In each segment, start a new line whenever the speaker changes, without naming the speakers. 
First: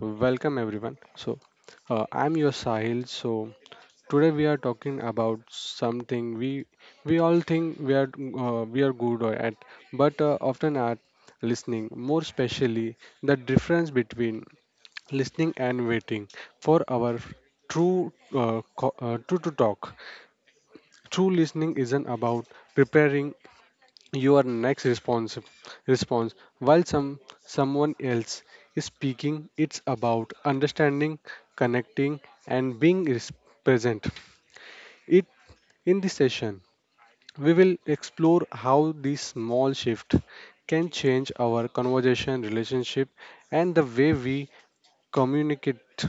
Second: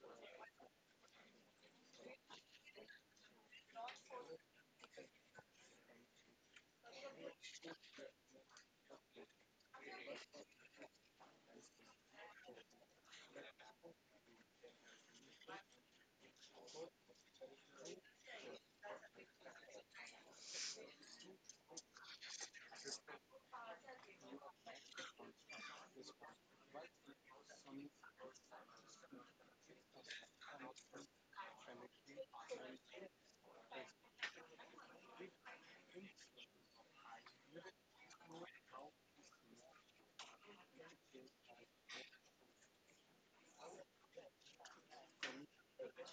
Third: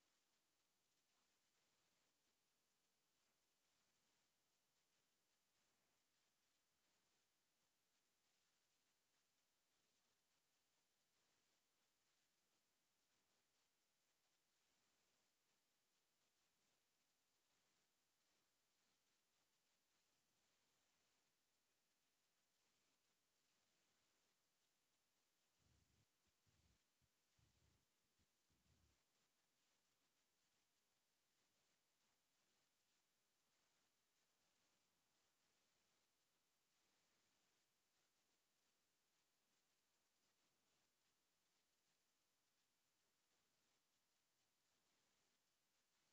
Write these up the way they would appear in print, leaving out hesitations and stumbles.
welcome everyone. So, I'm your Sahil. So, today we are talking about something we all think we are we are good at, but often are listening. More especially, the difference between listening and waiting for our true true to talk. True listening isn't about preparing your next response while someone else is speaking. It's about understanding, connecting, and being present it. In this session we will explore how this small shift can change our conversation, relationship, and the way we communicate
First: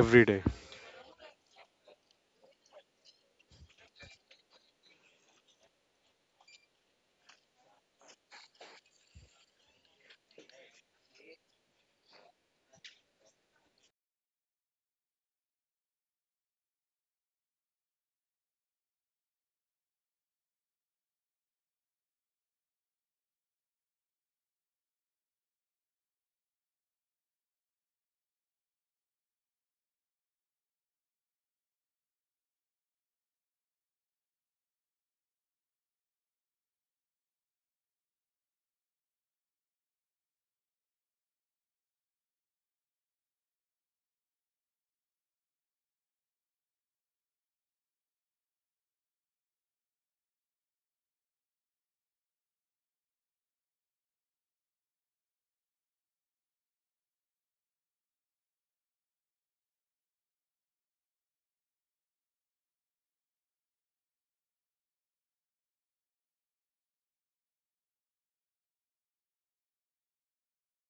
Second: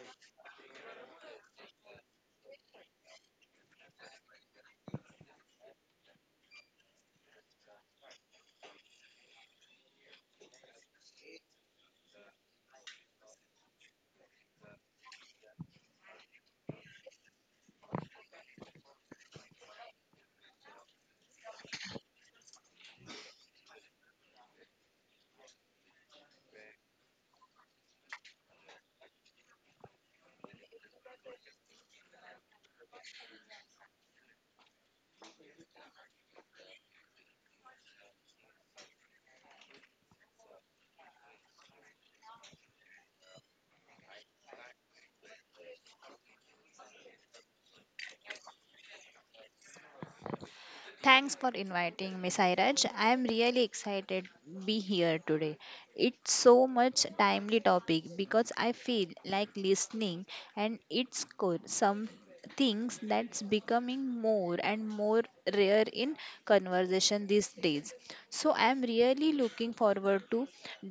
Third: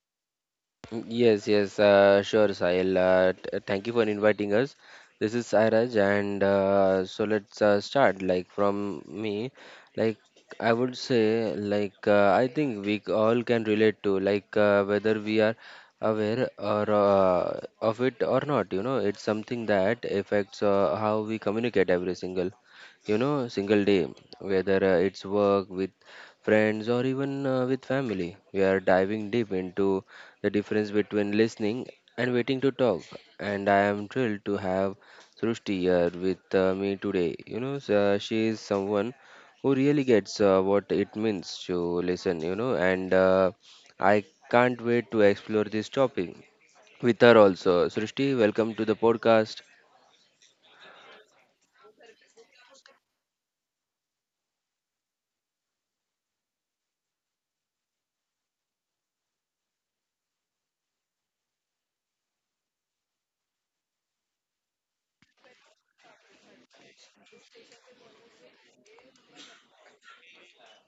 every day.
Yes, yes, sure, Sahil. Thank you for inviting us. This is Sairaj, and so let's start. Like from me, like I would say, I think we all can relate to, whether we are aware or of it or not. You know, it's something that affects how we communicate every single you know single day, whether it's work with friends or even with family. We are diving deep into the difference between listening and waiting to talk. And I am thrilled to have Srushti here with me today. You know, she is someone who really gets what it means to listen, you know, and I can't wait to explore this topic with her also. Srushti, welcome to the podcast.
Thanks for inviting me, Sairaj. I am really excited to be here today. It's so much timely topic because I feel like listening and it's core some things that's becoming more and more rare in conversation these days. So I am really looking forward to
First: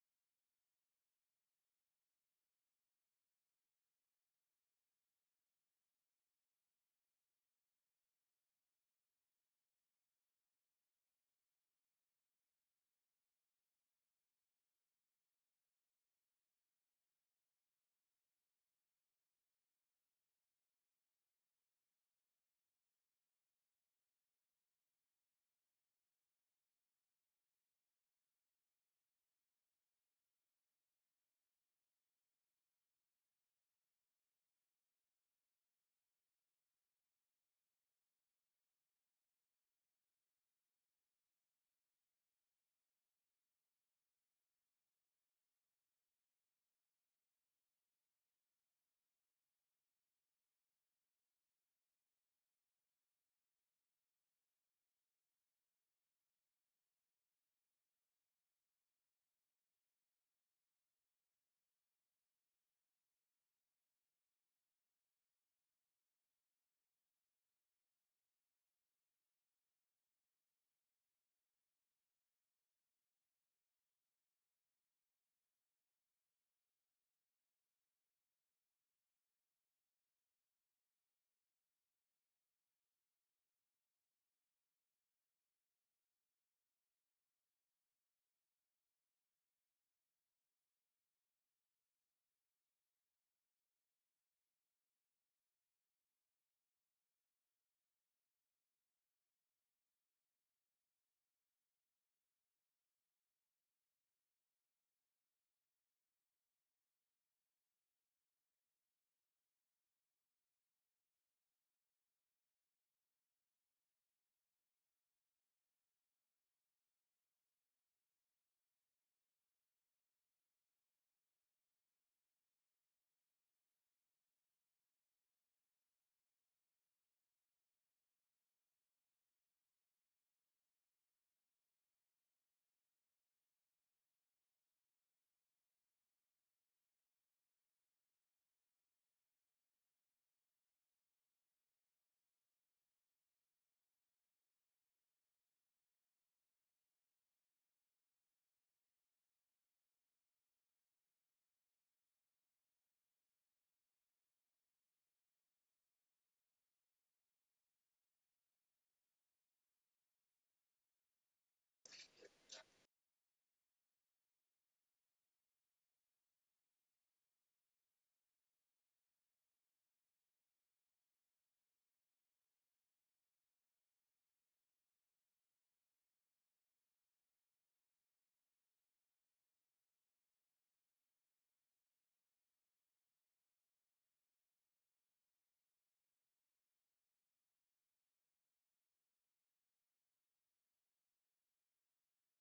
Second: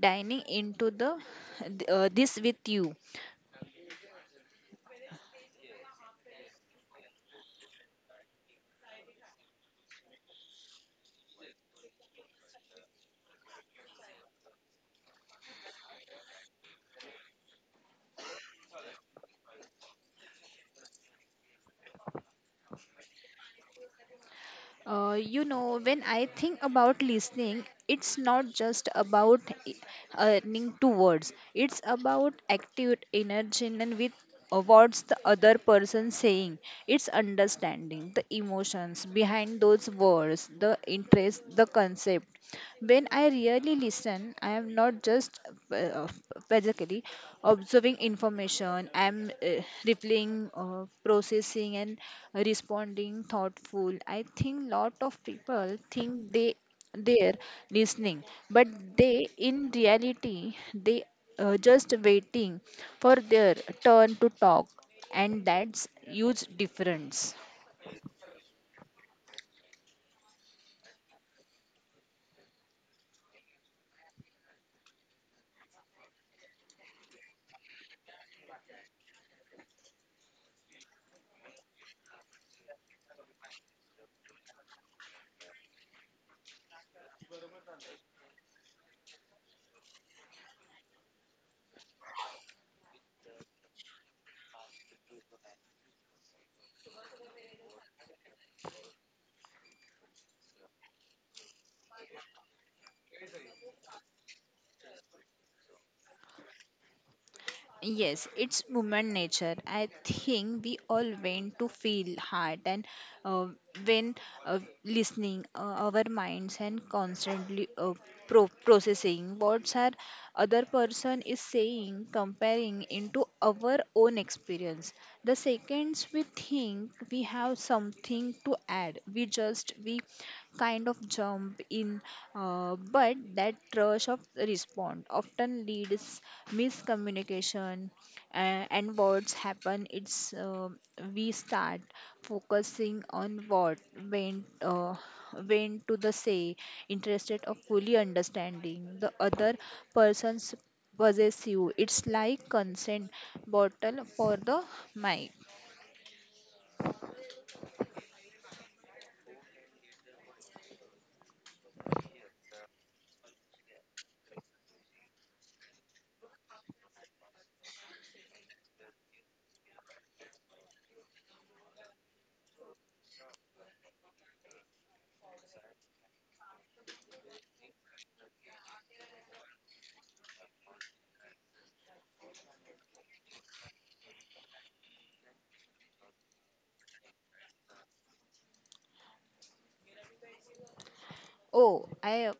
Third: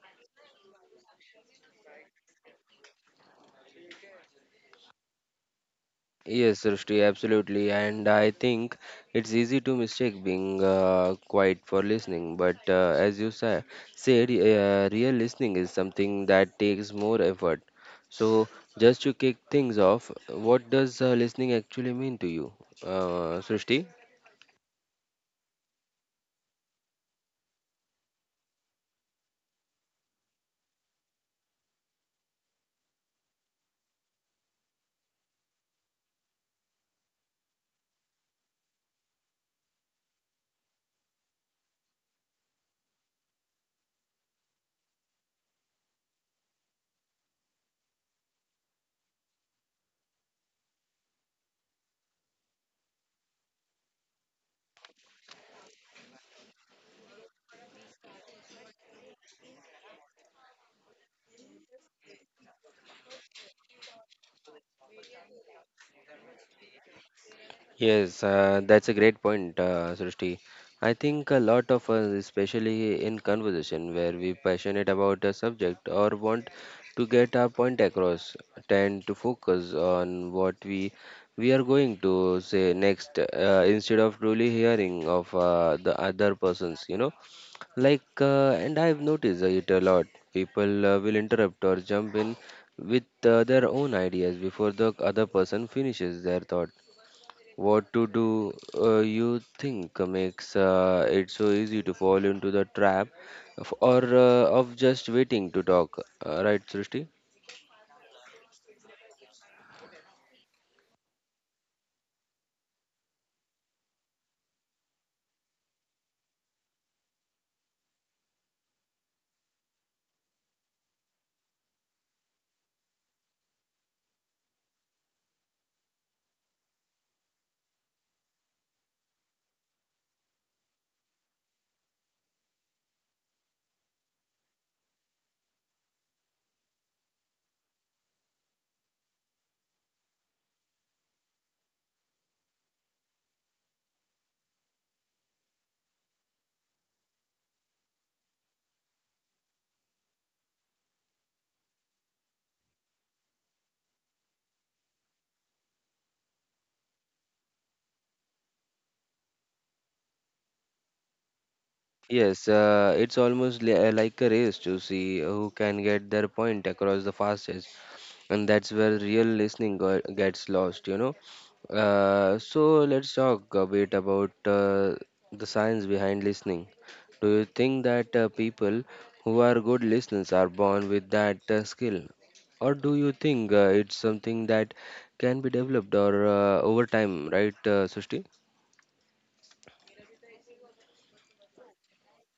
dining into the this with you.
Yes, Srishti, absolutely. And I think it's easy to mistake being quiet for listening. But as you said, real listening is something that takes more effort. So, just to kick things off, what does listening actually mean to you, Srishti?
When I think about listening, it's not just about earning two words. It's about active energy and with what's the other person saying. It's understanding the emotions behind those words, the interest, the concept, when I really listen, I am not just uh, basically observing information, I am replying, processing, and responding thoughtful. I think lot of people think they're listening, but they in reality they just waiting for their turn to talk, and that's huge difference.
Yes, that's a great point, Srishti. I think a lot of us, especially in conversation where we passionate about a subject or want to get our point across, tend to focus on what we are going to say next instead of truly hearing of the other persons. You know, and I've noticed it a lot. People will interrupt or jump in with their own ideas before the other person finishes their thought. What to do you think makes it so easy to fall into the trap of just waiting to talk, right, Srishti?
Yes, it's woman nature. I think we all went to feel hard and uh, when listening, our minds and constantly processing what our other person is saying, comparing into our own experience. The seconds we think we have something to add, we kind of jump in but that rush of response often leads miscommunication and what's happen it's we start focusing on what went uh, went to the say interested of fully understanding the other person's possessive it's like consent bottle for the mic.
Yes, it's almost like a race to see who can get their point across the fastest, and that's where real listening gets lost, you know. So let's talk a bit about the science behind listening. Do you think that people who are good listeners are born with that skill, or do you think it's something that can be developed or over time, right, Srishti?
Oh I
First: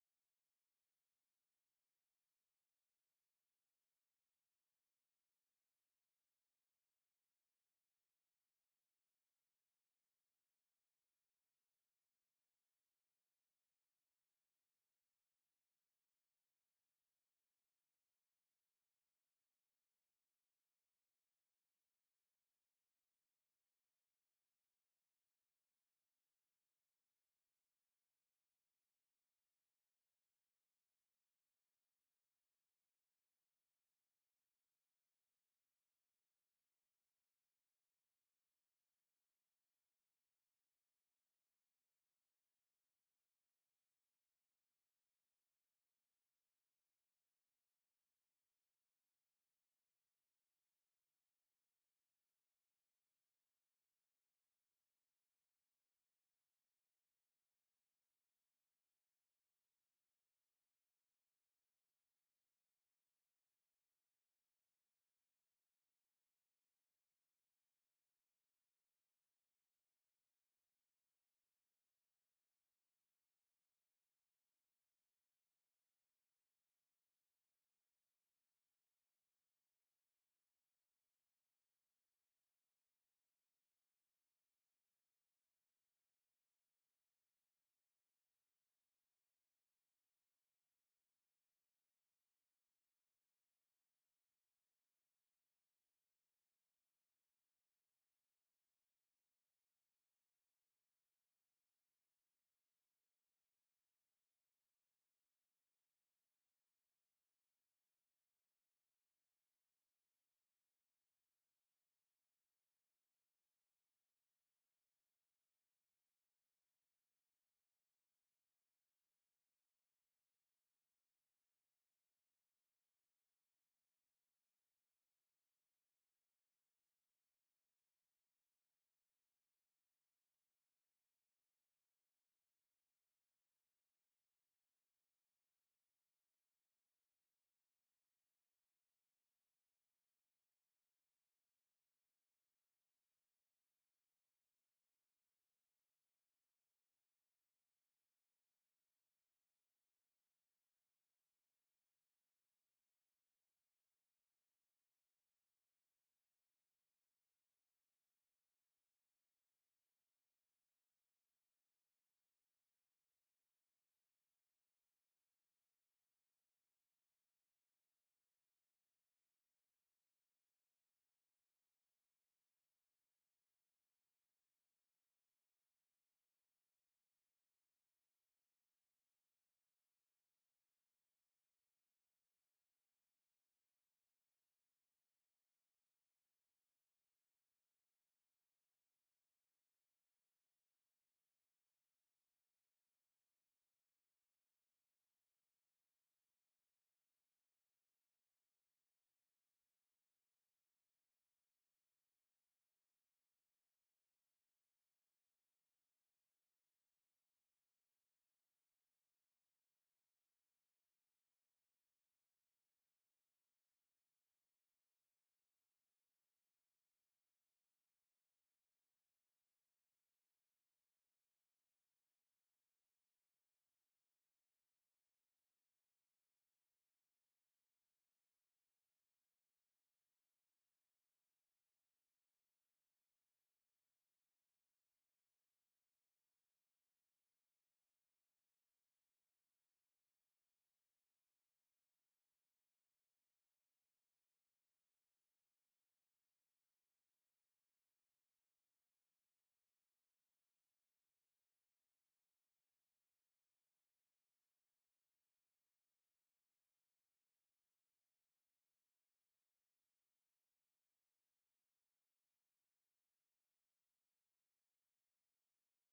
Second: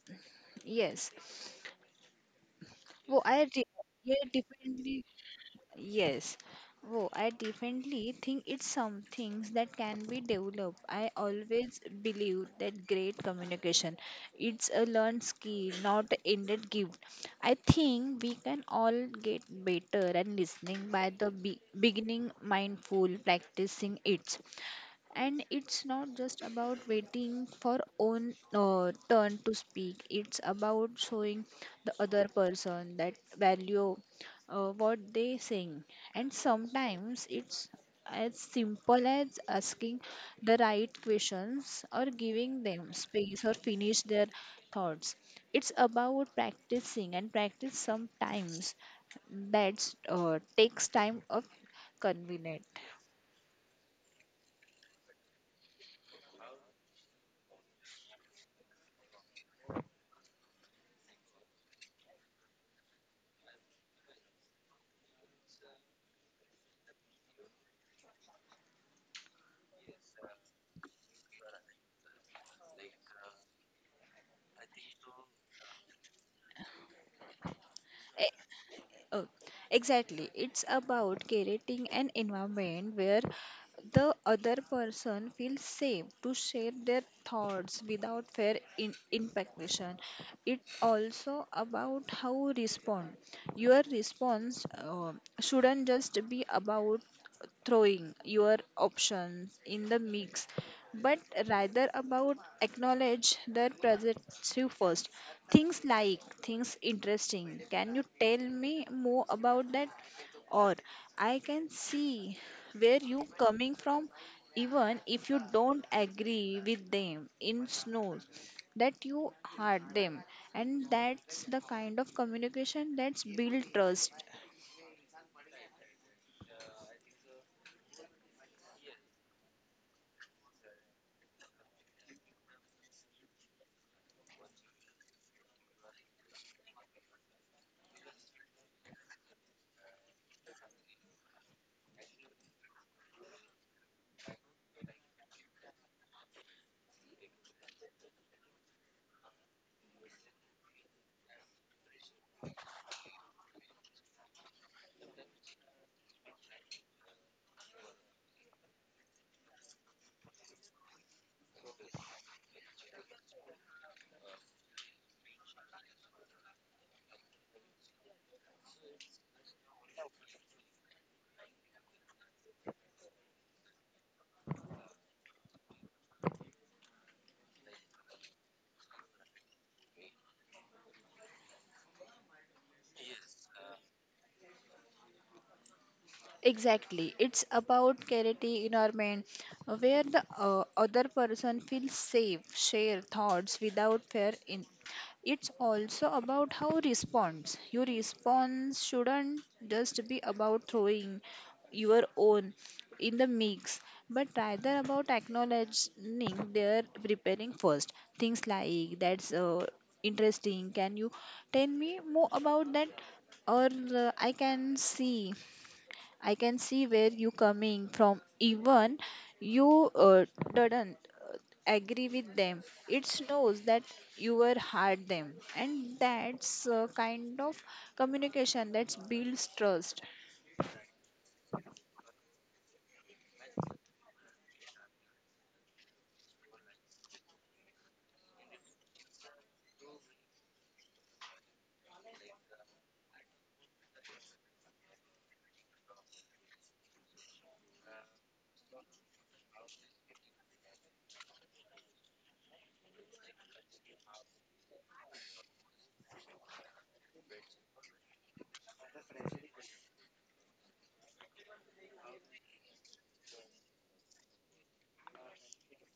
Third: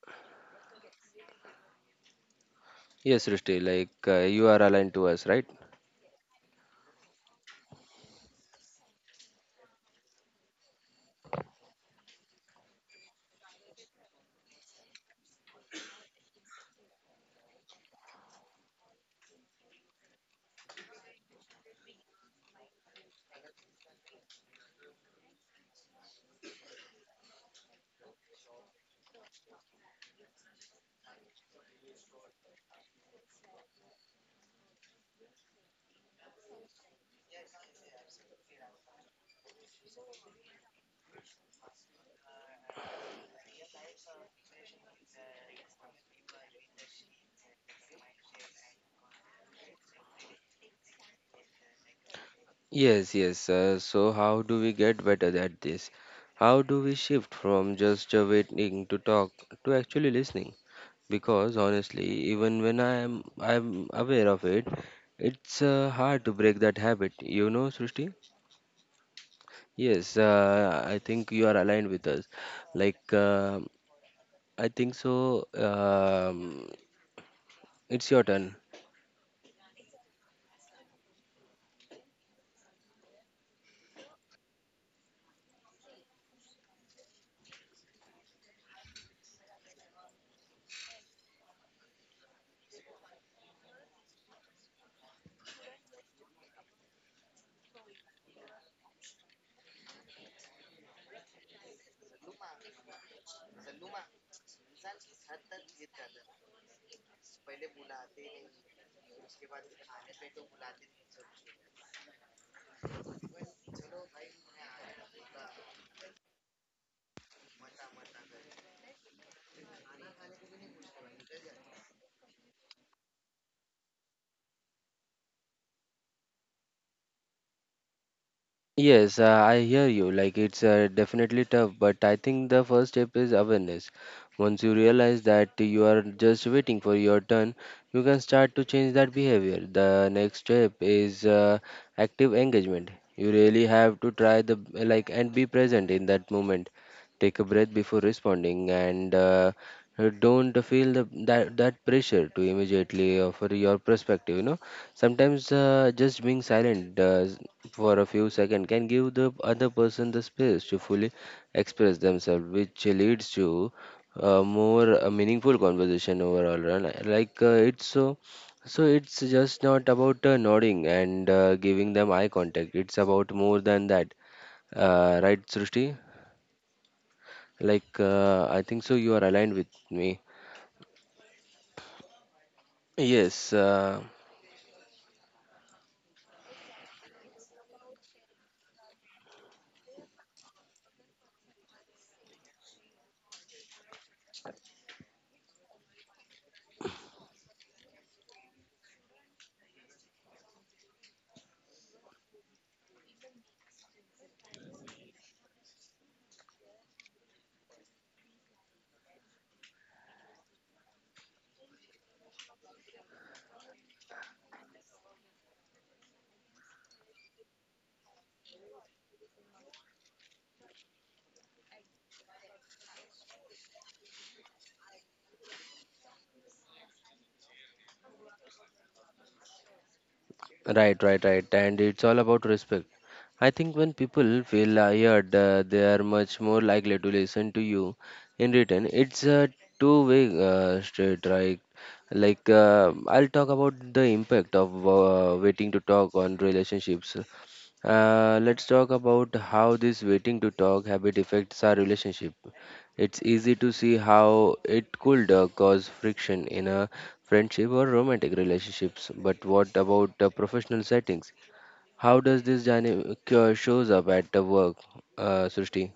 Yes. oh
Yes,
i
Srishti,
re-
like
yeah,
you are aligned
definitely.
to us, right?
Yes. Oh, I definitely think it's some things that can be developed. I always believe that great communication it's a learned skill, not an innate gift. I think we can all get better at listening by the beginning mindful practicing it, and it's not just about waiting for own turn to speak. It's about showing the other person that value what they saying, and sometimes it's as simple as asking the right questions or giving them space or finish their thoughts. It's about practicing and practice sometimes that takes time of convenient.
Yes, yes. So, how do we get better at this? How do we shift from just waiting to talk to actually listening? Because honestly, even when I'm aware of it, it's hard to break that habit. You know, Srishti? Yes, I think you are aligned with us. Like, um I think so. It's your turn.
Oh, exactly. It's about creating an environment where the other person feels safe to share their thoughts without fear in implication. It also about how respond. Your response shouldn't just be about throwing your options in the mix, but rather about acknowledge their presence you first. Things like things interesting, can you tell me more about that, or I can see where you coming from, even if you don't agree with them, in snow that you heard them. And that's the kind of communication that's build trust.
Yes, I hear you. Like it's definitely tough, but I think the first step is awareness. Once you realize that you are just waiting for your turn, you can start to change that behavior. The next step is active engagement. You really have to try the like and be present in that moment. Take a breath before responding and don't feel the, that that pressure to immediately offer your perspective. You know. Sometimes just being silent for a few seconds can give the other person the space to fully express themselves, which leads to more meaningful conversation overall, right? It's it's just not about nodding and giving them eye contact. It's about more than that, right, Srushti? Like I think so. You are aligned with me. Yes.
Exactly. It's about creating environment where the other person feels safe, share thoughts without fear. In it's also about how response. Your response shouldn't just be about throwing your own in the mix, but rather about acknowledging their preparing first. Things like that's interesting. Can you tell me more about that? Or I can see where you coming from. Even you didn't uh, agree with them. It knows that you were hard them, and that's kind of communication that builds trust.
Right, right, right. And it's all about respect. I think when people feel heard, they are much more likely to listen to you in return. It's a two-way street, right? Like I'll talk about the impact of waiting to talk on relationships. Let's talk about how this waiting to talk habit affects our relationship. It's easy to see how it could cause friction in a friendship or romantic relationships. But what about professional settings? How does this dynamic shows up at the work, Srishti?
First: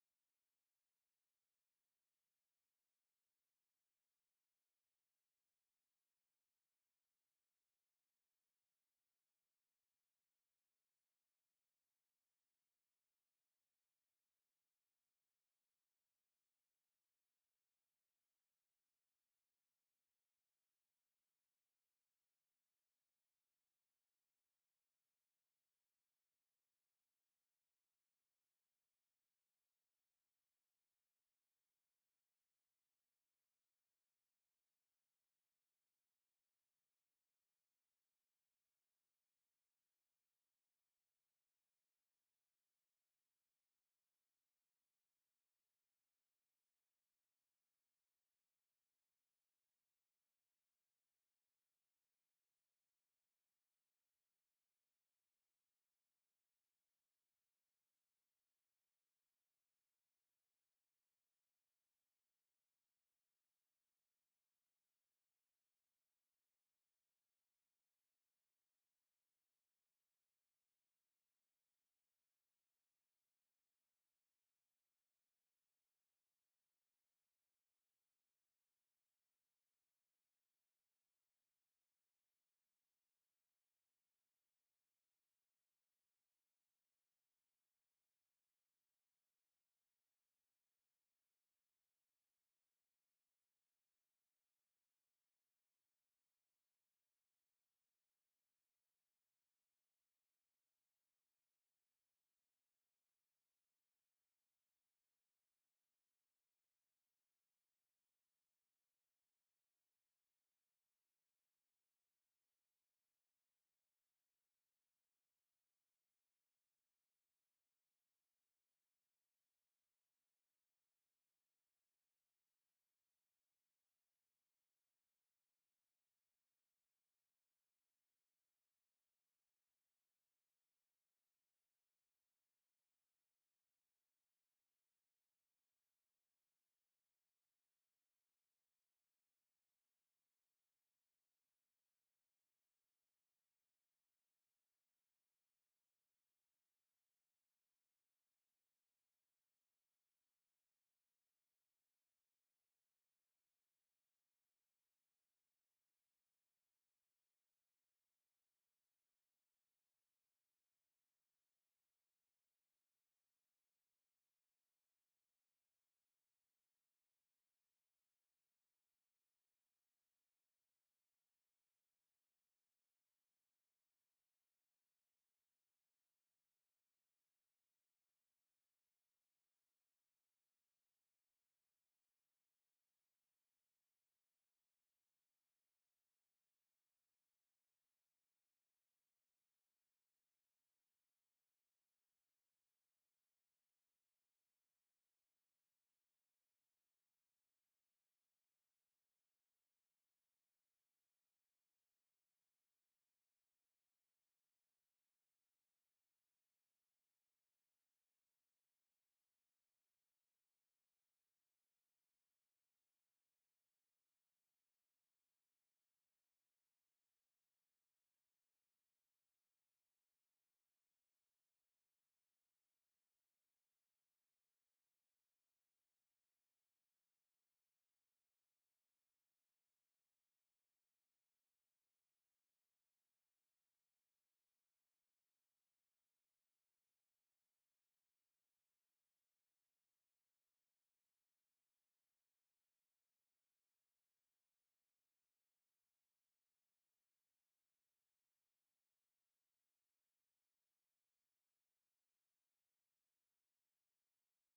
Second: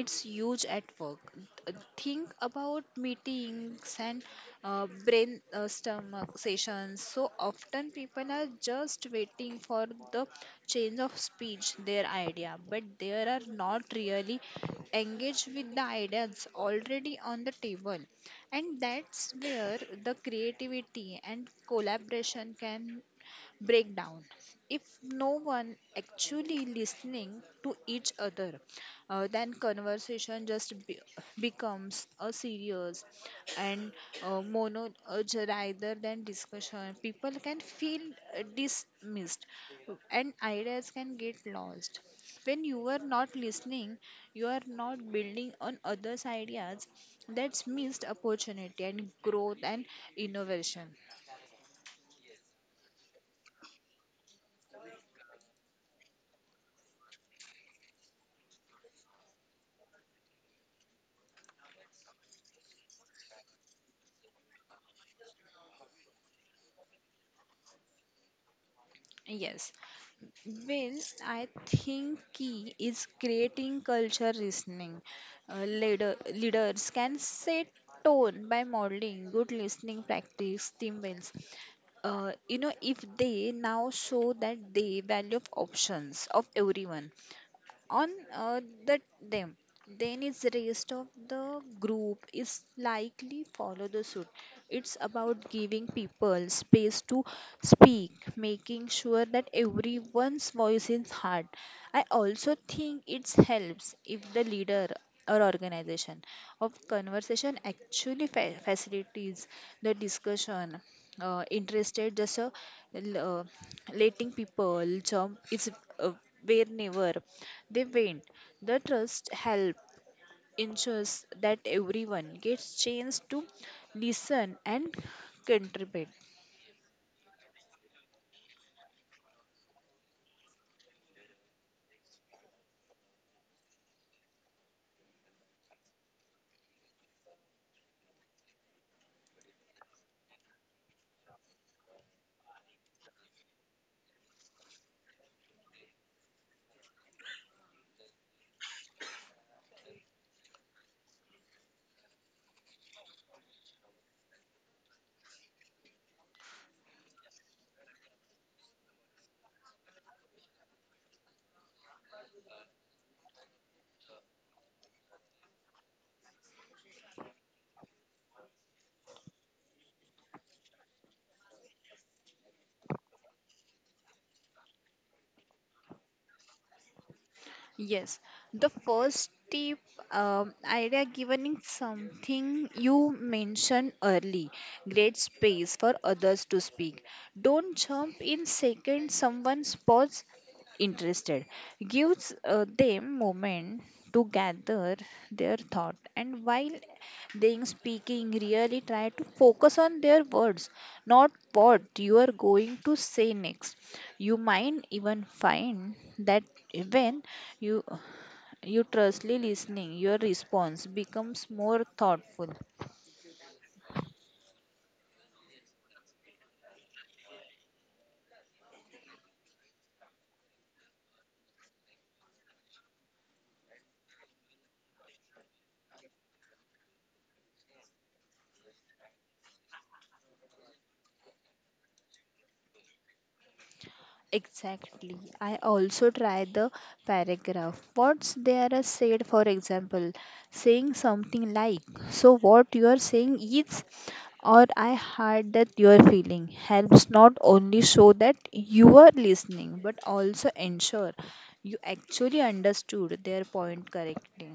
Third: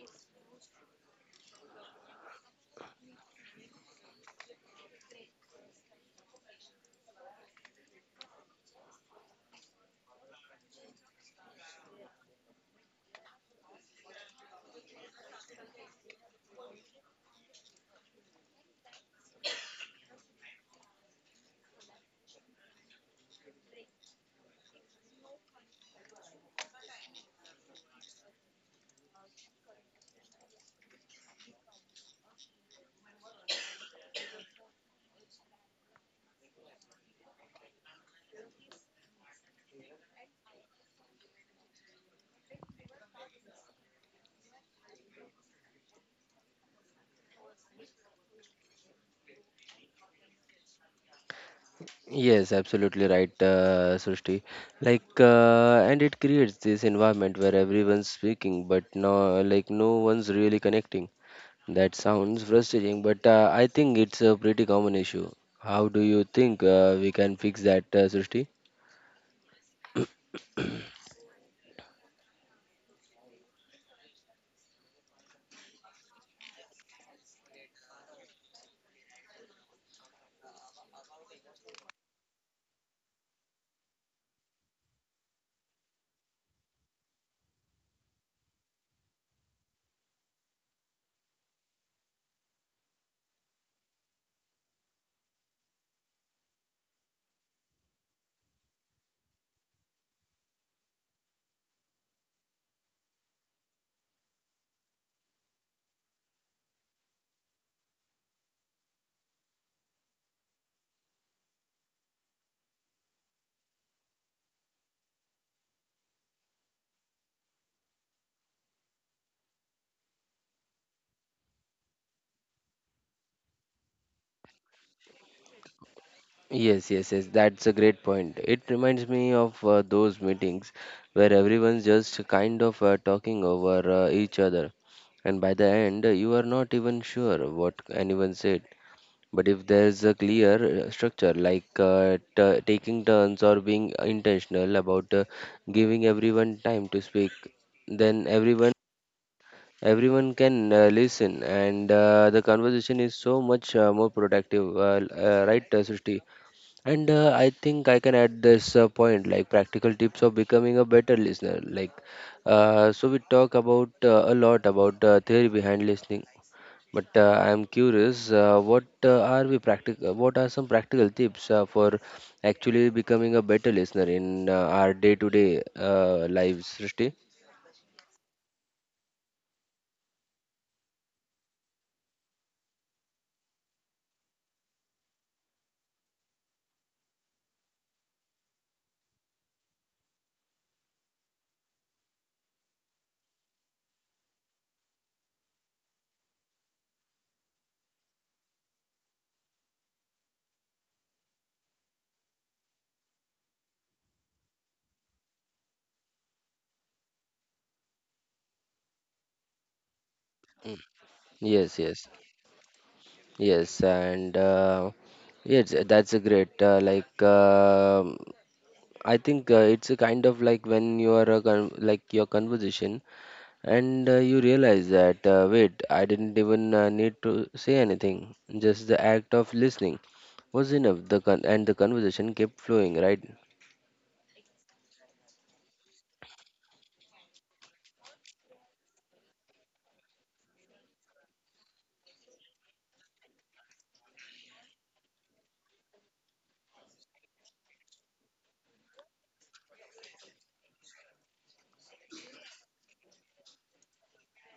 It's huge at work. Think about meetings and brain sessions. So often people are just waiting for the change of speech their idea, but they are not really engaged with the ideas already on the table, and that's where the creativity and collaboration can breakdown. If no one actually listening to each other, then conversation just becomes a serious and monologue rather than discussion. People can feel dismissed and ideas can get lost. When you are not listening, you are not building on others ideas. That's missed opportunity and growth and innovation.
Yes, absolutely right, Srishti. Like, and it creates this environment where everyone's speaking, but no, like, no one's really connecting. That sounds frustrating, but I think it's a pretty common issue. How do you think we can fix that, Srishti?
Yes. Well, I think key is creating culture listening. Leaders can set tone by modeling good listening practice, team wins. You know, if they now show that they value options of everyone, on the them, then is rest of the group is likely follow the suit. It's about giving people space to speak, making sure that everyone's voice is heard. I also think it helps if the leader or organization of conversation actually facilitates the discussion, interested just l- uh, letting people jump is uh, whenever they went. The trust help ensures that everyone gets chance to listen and contribute.
Yes, yes, yes, that's a great point. It reminds me of those meetings where everyone's just kind of talking over each other, and by the end, you are not even sure what anyone said. But if there's a clear structure, like taking turns or being intentional about giving everyone time to speak, then everyone can listen, and the conversation is so much more productive, right, Srishti? And I think I can add this point, like practical tips of becoming a better listener. Like, so we talk about a lot about theory behind listening, but I am curious, what are we practical? What are some practical tips for actually becoming a better listener in our day-to-day lives, Srishti?
Yes, the first tip idea given is something you mentioned early. Great space for others to speak. Don't jump in second someone spots interested. Gives them moment to gather their thought, and while they are speaking really try to focus on their words, not what you are going to say next. You might even find that even you you trustly listening, your response becomes
Yes,
more
yes,
thoughtful.
yes, and yes, that's a great I think it's a kind of like when you are a con like your conversation and you realize that wait, I didn't even need to say anything. Just the act of listening was enough. The conversation kept flowing, right?
Exactly. I also try the paragraph. What's there are said, for example, saying something like, so what you are saying is, or I heard that you are feeling, helps not only show that you are listening, but also ensure you actually understood their point correctly.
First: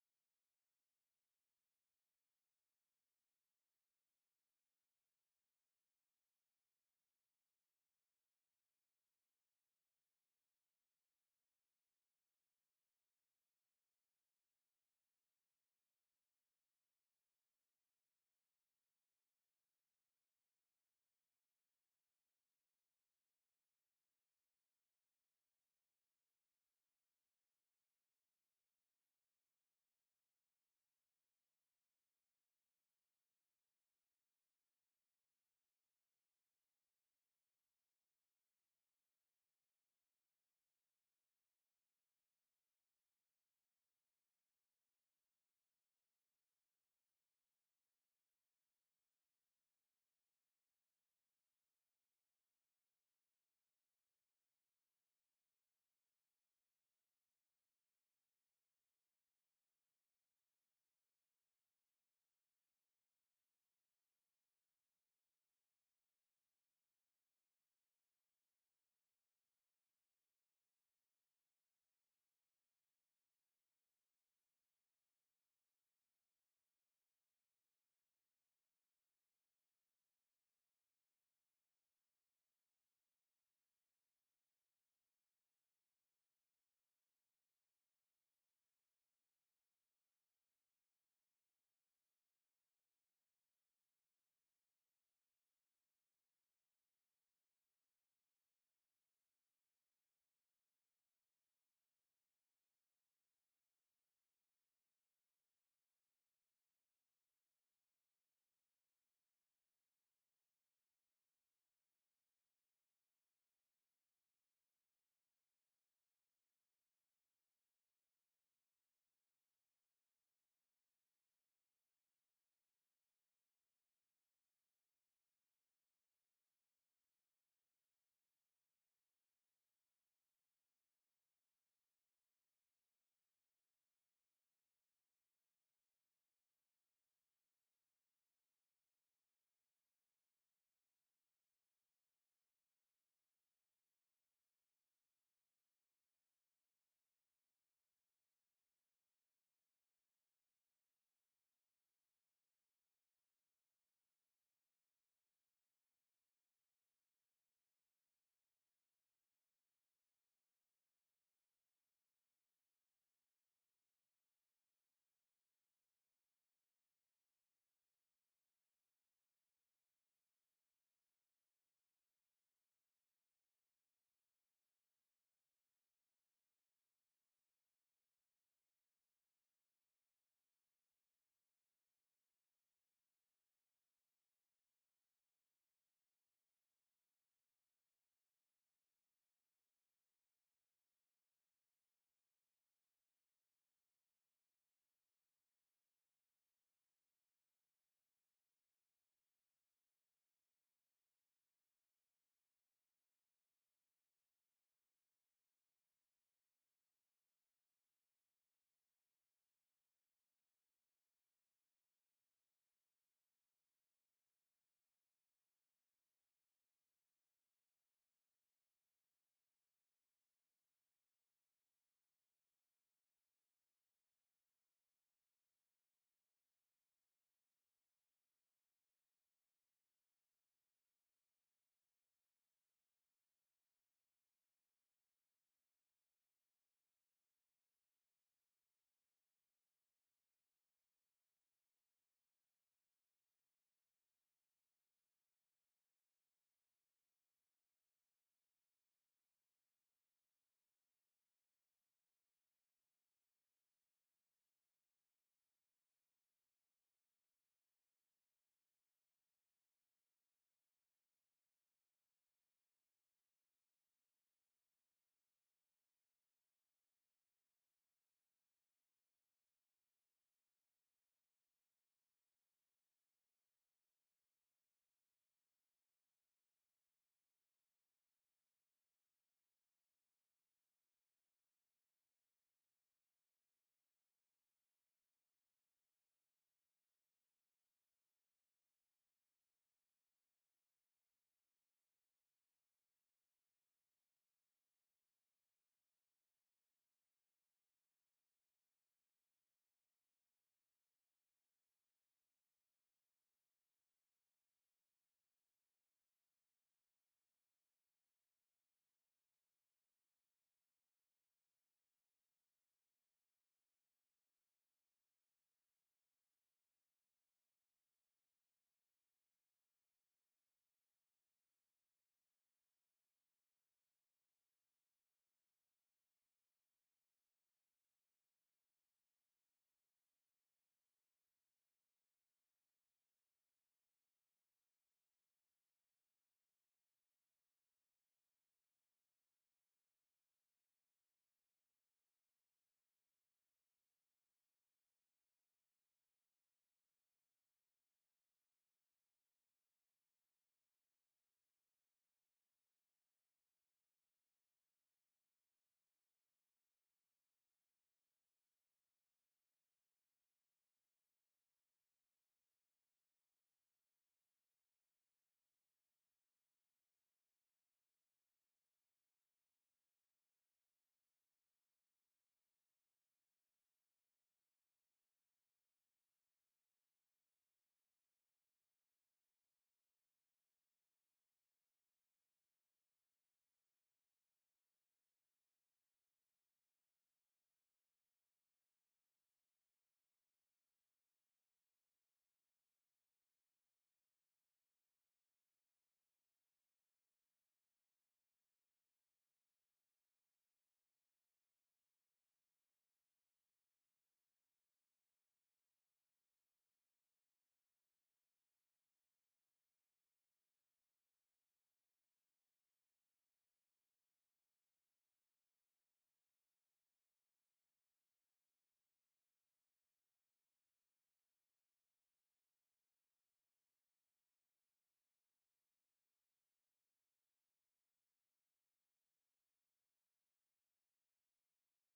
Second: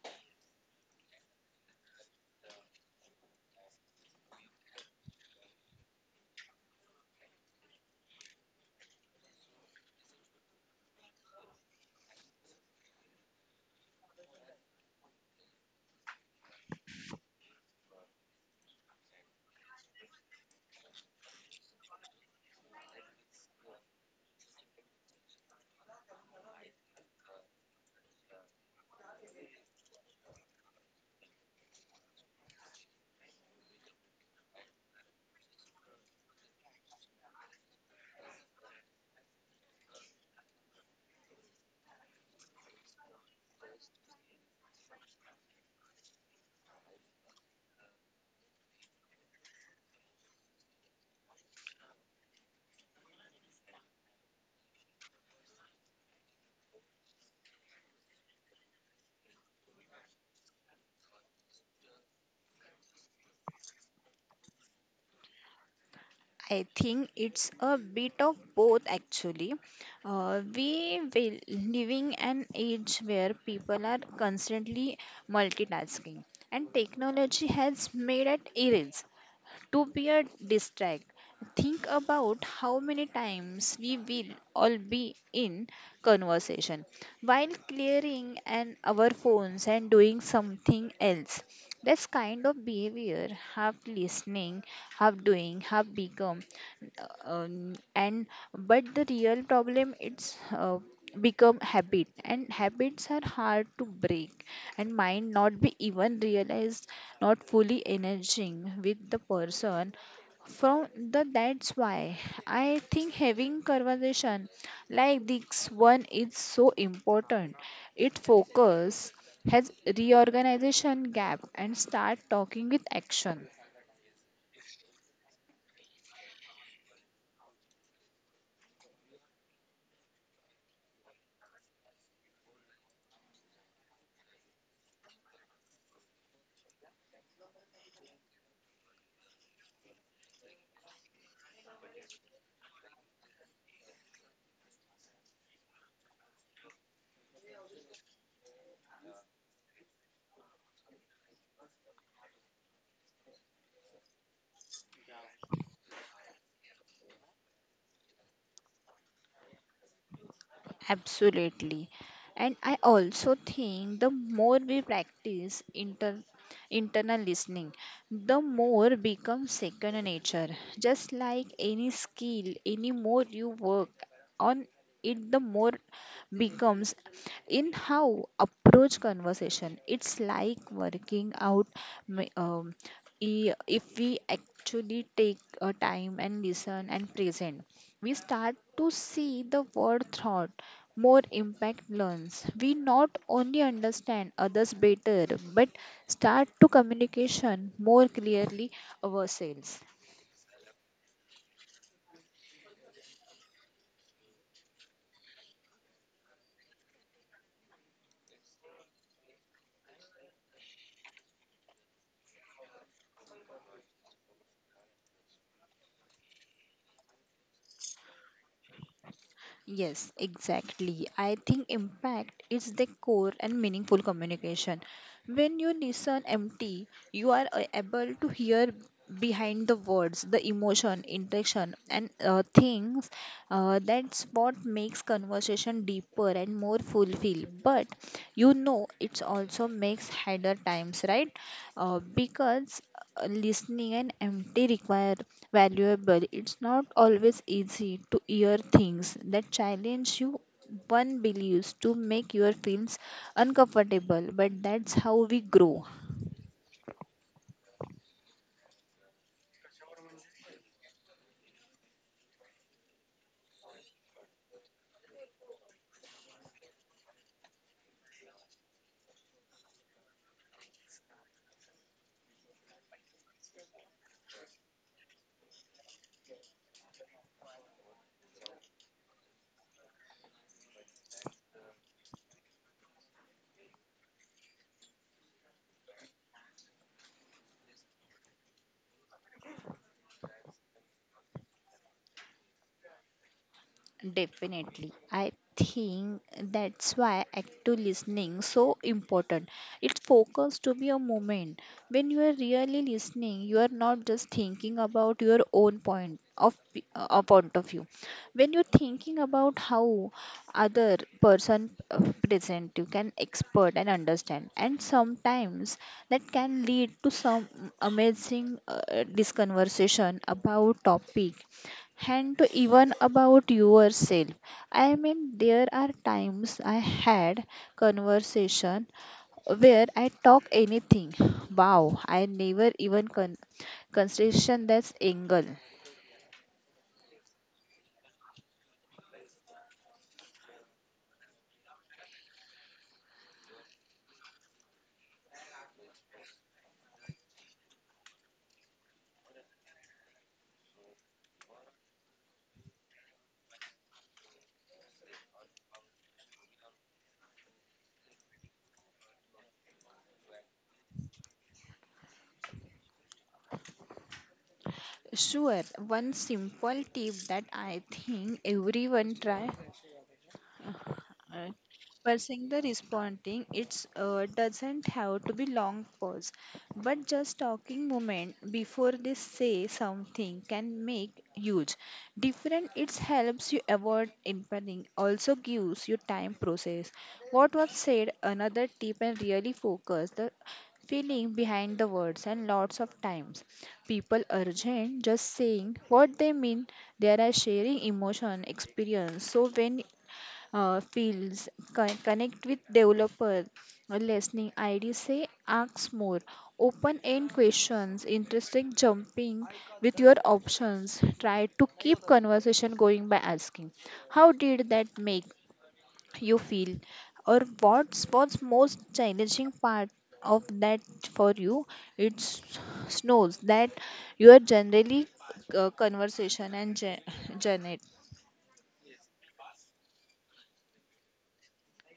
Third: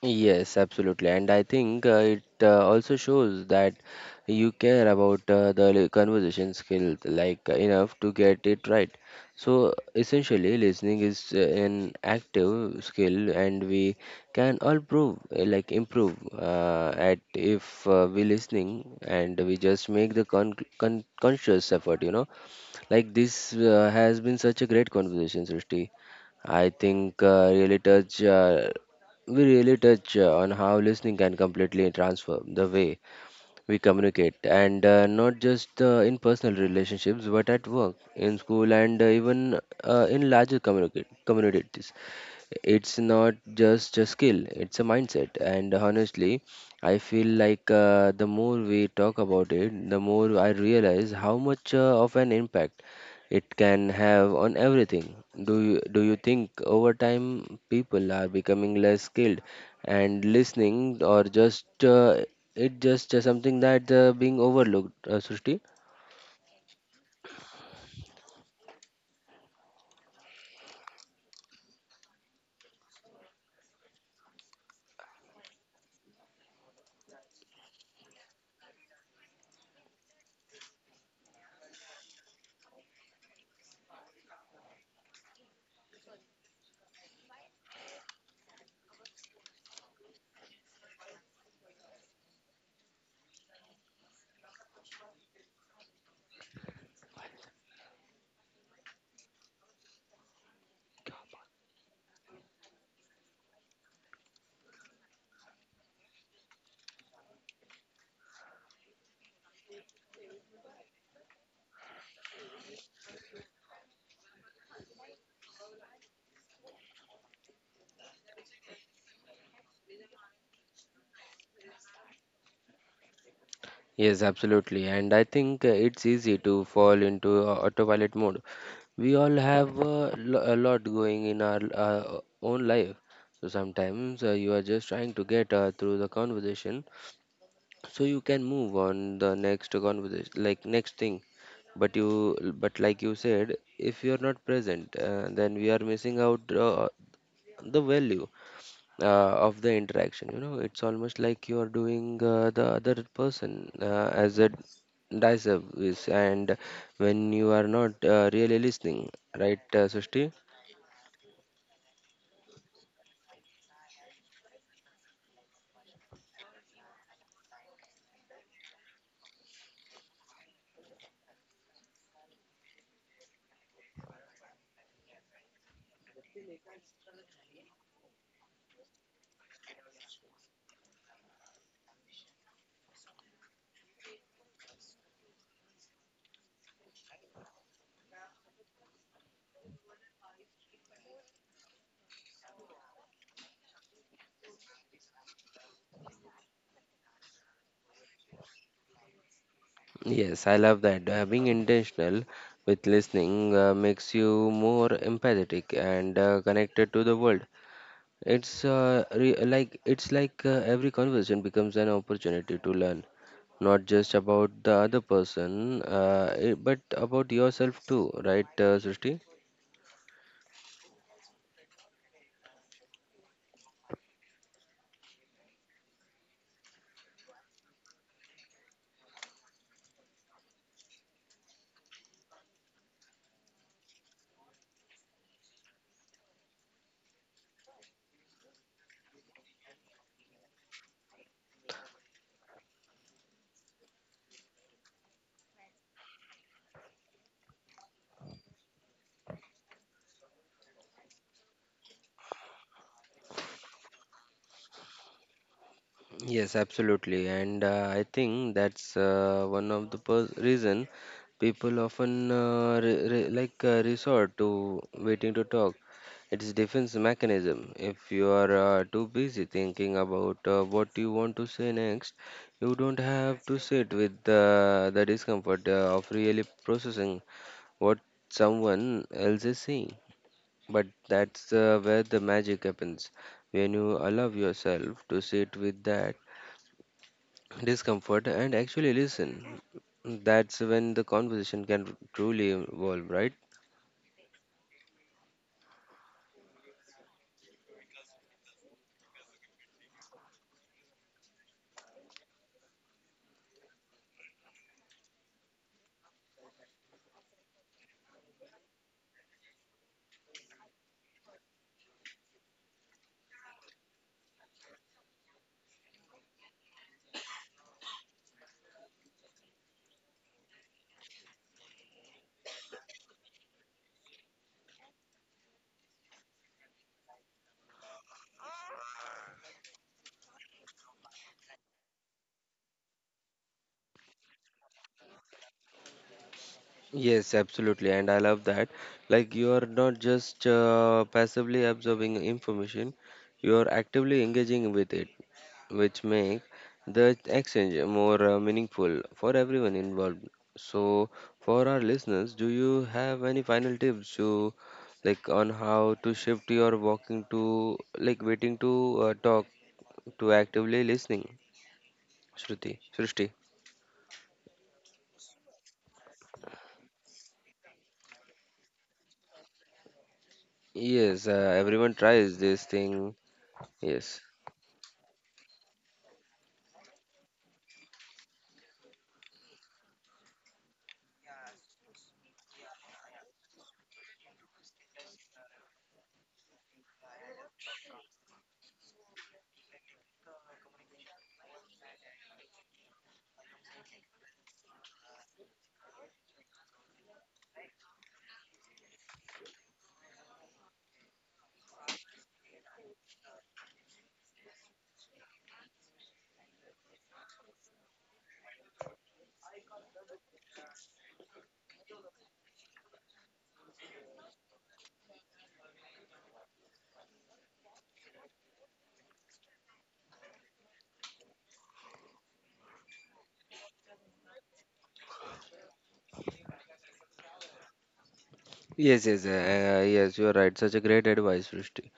Yes, absolutely. And I think it also shows that you care about the conversation skill like enough to get it right. So essentially, listening is an active skill, and we can all prove like improve at if we listening, and we just make the conscious effort, you know. Like this has been such a great conversation, Srishti. I think really touch we really touch on how listening can completely transform the way we communicate, and not just in personal relationships, but at work, in school, and even in larger communicate communities. It's not just a skill, it's a mindset, and honestly, I feel like the more we talk about it, the more I realize how much of an impact it can have on everything. Do you think over time people are becoming less skilled and listening, or just it just something that being overlooked, Srishti?
I think it's a bit of both actually. We will living an age where people are constantly multitasking, and technology has made it easy to be a distract. Think about how many times we will all be in conversation while clearing and our phones and doing something else. This kind of behavior, half listening, half doing, half become um, and but the real problem it's uh, become habit, and habits are hard to break, and might not be even realized not fully energizing with the person from the. That's why I think having conversation like this one is so important. It focus has reorganization gap and start talking with action.
Yes, absolutely. And I think it's easy to fall into autopilot mode. We all have a lot going in our own life. So sometimes you are just trying to get through the conversation so you can move on the next conversation, like next thing. But you, but like you said, if you are not present, then we are missing out the value of the interaction. You know, it's almost like you are doing the other person as a dice service, and when you are not really listening, right, Srishti?
Absolutely. And I also think the more we practice internal listening, the more becomes second nature. Just like any skill, any more you work on it, the more becomes in how approach conversation. It's like working out. ma- Um, if we actually take a time and listen and present, we start to see the word thought more impact learns. We not only understand others better, but start to communication more clearly ourselves.
Yes, I love that. Being intentional with listening makes you more empathetic and connected to the world. It's like every conversation becomes an opportunity to learn, not just about the other person, but about yourself too, right, Srishti?
Yes, exactly. I think impact is the core and meaningful communication. When you listen empty, you are able to hear behind the words, the emotion, intention, and things. That's what makes conversation deeper and more fulfilled. But you know, it also makes harder times, right? Because listening and empty require valuable. It's not always easy to hear things that challenge you one believes to make your feelings uncomfortable, but that's how we grow.
Yes, absolutely, and I think that's one of the reason people often resort to waiting to talk. It's defense mechanism. If you are too busy thinking about what you want to say next, you don't have to sit with the discomfort of really processing what someone else is saying. But that's where the magic happens, when you allow yourself to sit with that discomfort and actually listen. That's when the conversation can truly evolve, right?
Definitely. I think that's why active listening so important. It's focused to be a moment. When you are really listening, you are not just thinking about your own point of view. When you're thinking about how other person present, you can expert and understand, and sometimes that can lead to some amazing disconversation about topic and even about yourself. I mean, there are times I had conversation where I talk anything. Wow, I never even consideration that's angle.
Yes, absolutely. And I love that. Like, you are not just passively absorbing information, you are actively engaging with it, which make the exchange more meaningful for everyone involved. So, for our listeners, do you have any final tips to like on how to shift your walking to like waiting to talk to actively listening, Shruti, Srishti.
Sure, one simple tip that I think everyone try.
Yes,
Uh,
everyone tries
Parsing
this
the
thing.
responding, it
Yes,
uh, doesn't have to be long pause, but just talking moment before they say something can make huge difference. It helps you avoid impending, also gives you time process. What was said, another tip, and really focus the feeling behind the words, and lots of times people urgent just saying what they mean, they are sharing emotion experience. So when fields, connect with developer, listening ID say ask more, open end questions, interesting jumping with your options. Try to keep conversation going by asking, how did that make you feel, or what's most challenging part of that for you? It snows that you are generally conversation and gen-
yes, yes, yes. You are right. Such a great advice, Srishti.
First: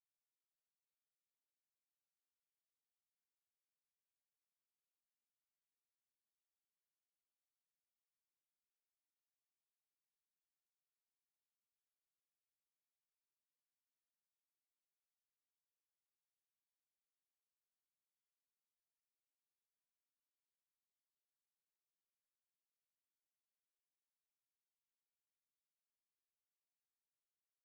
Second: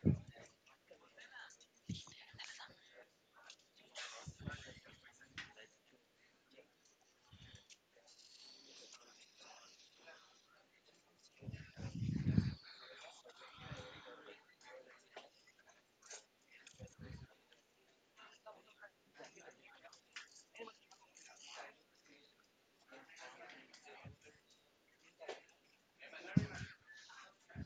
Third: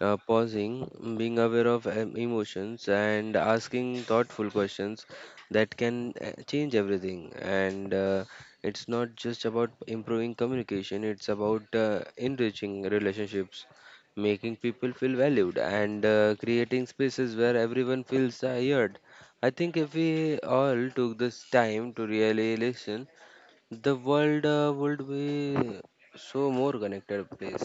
Pausing, mm, being aware of emotions, and asking thoughtful questions that can change everything. And it's not just about improving communication, it's about enriching relationships, making people feel valued, and creating spaces where everyone feels heard. I think if we all took this time to really listen, the world would be so more connected place.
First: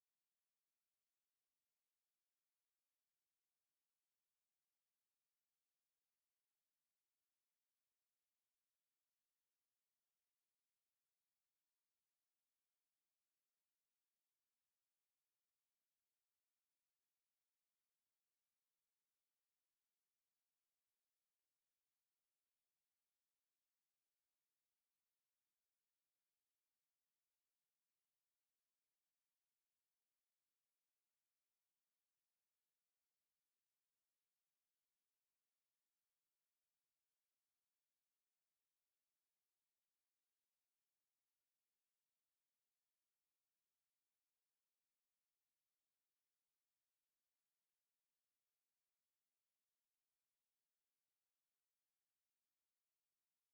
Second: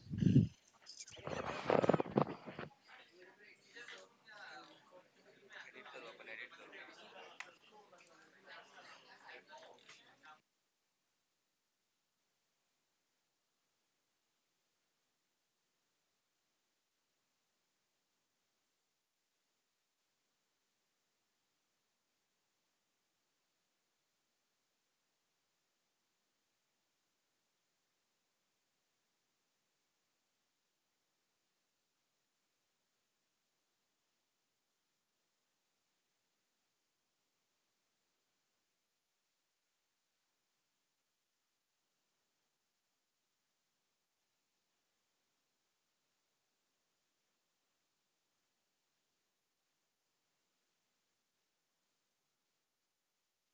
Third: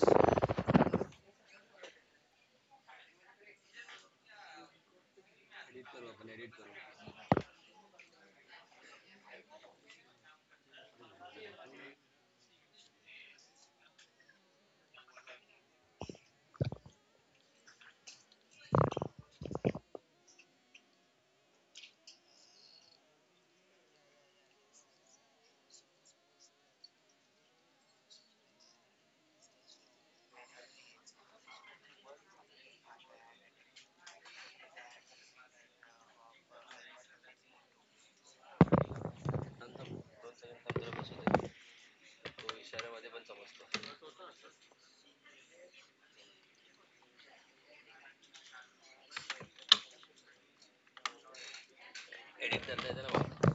तो इशाऱ्यामध्ये पण समजतो edit करता येते ना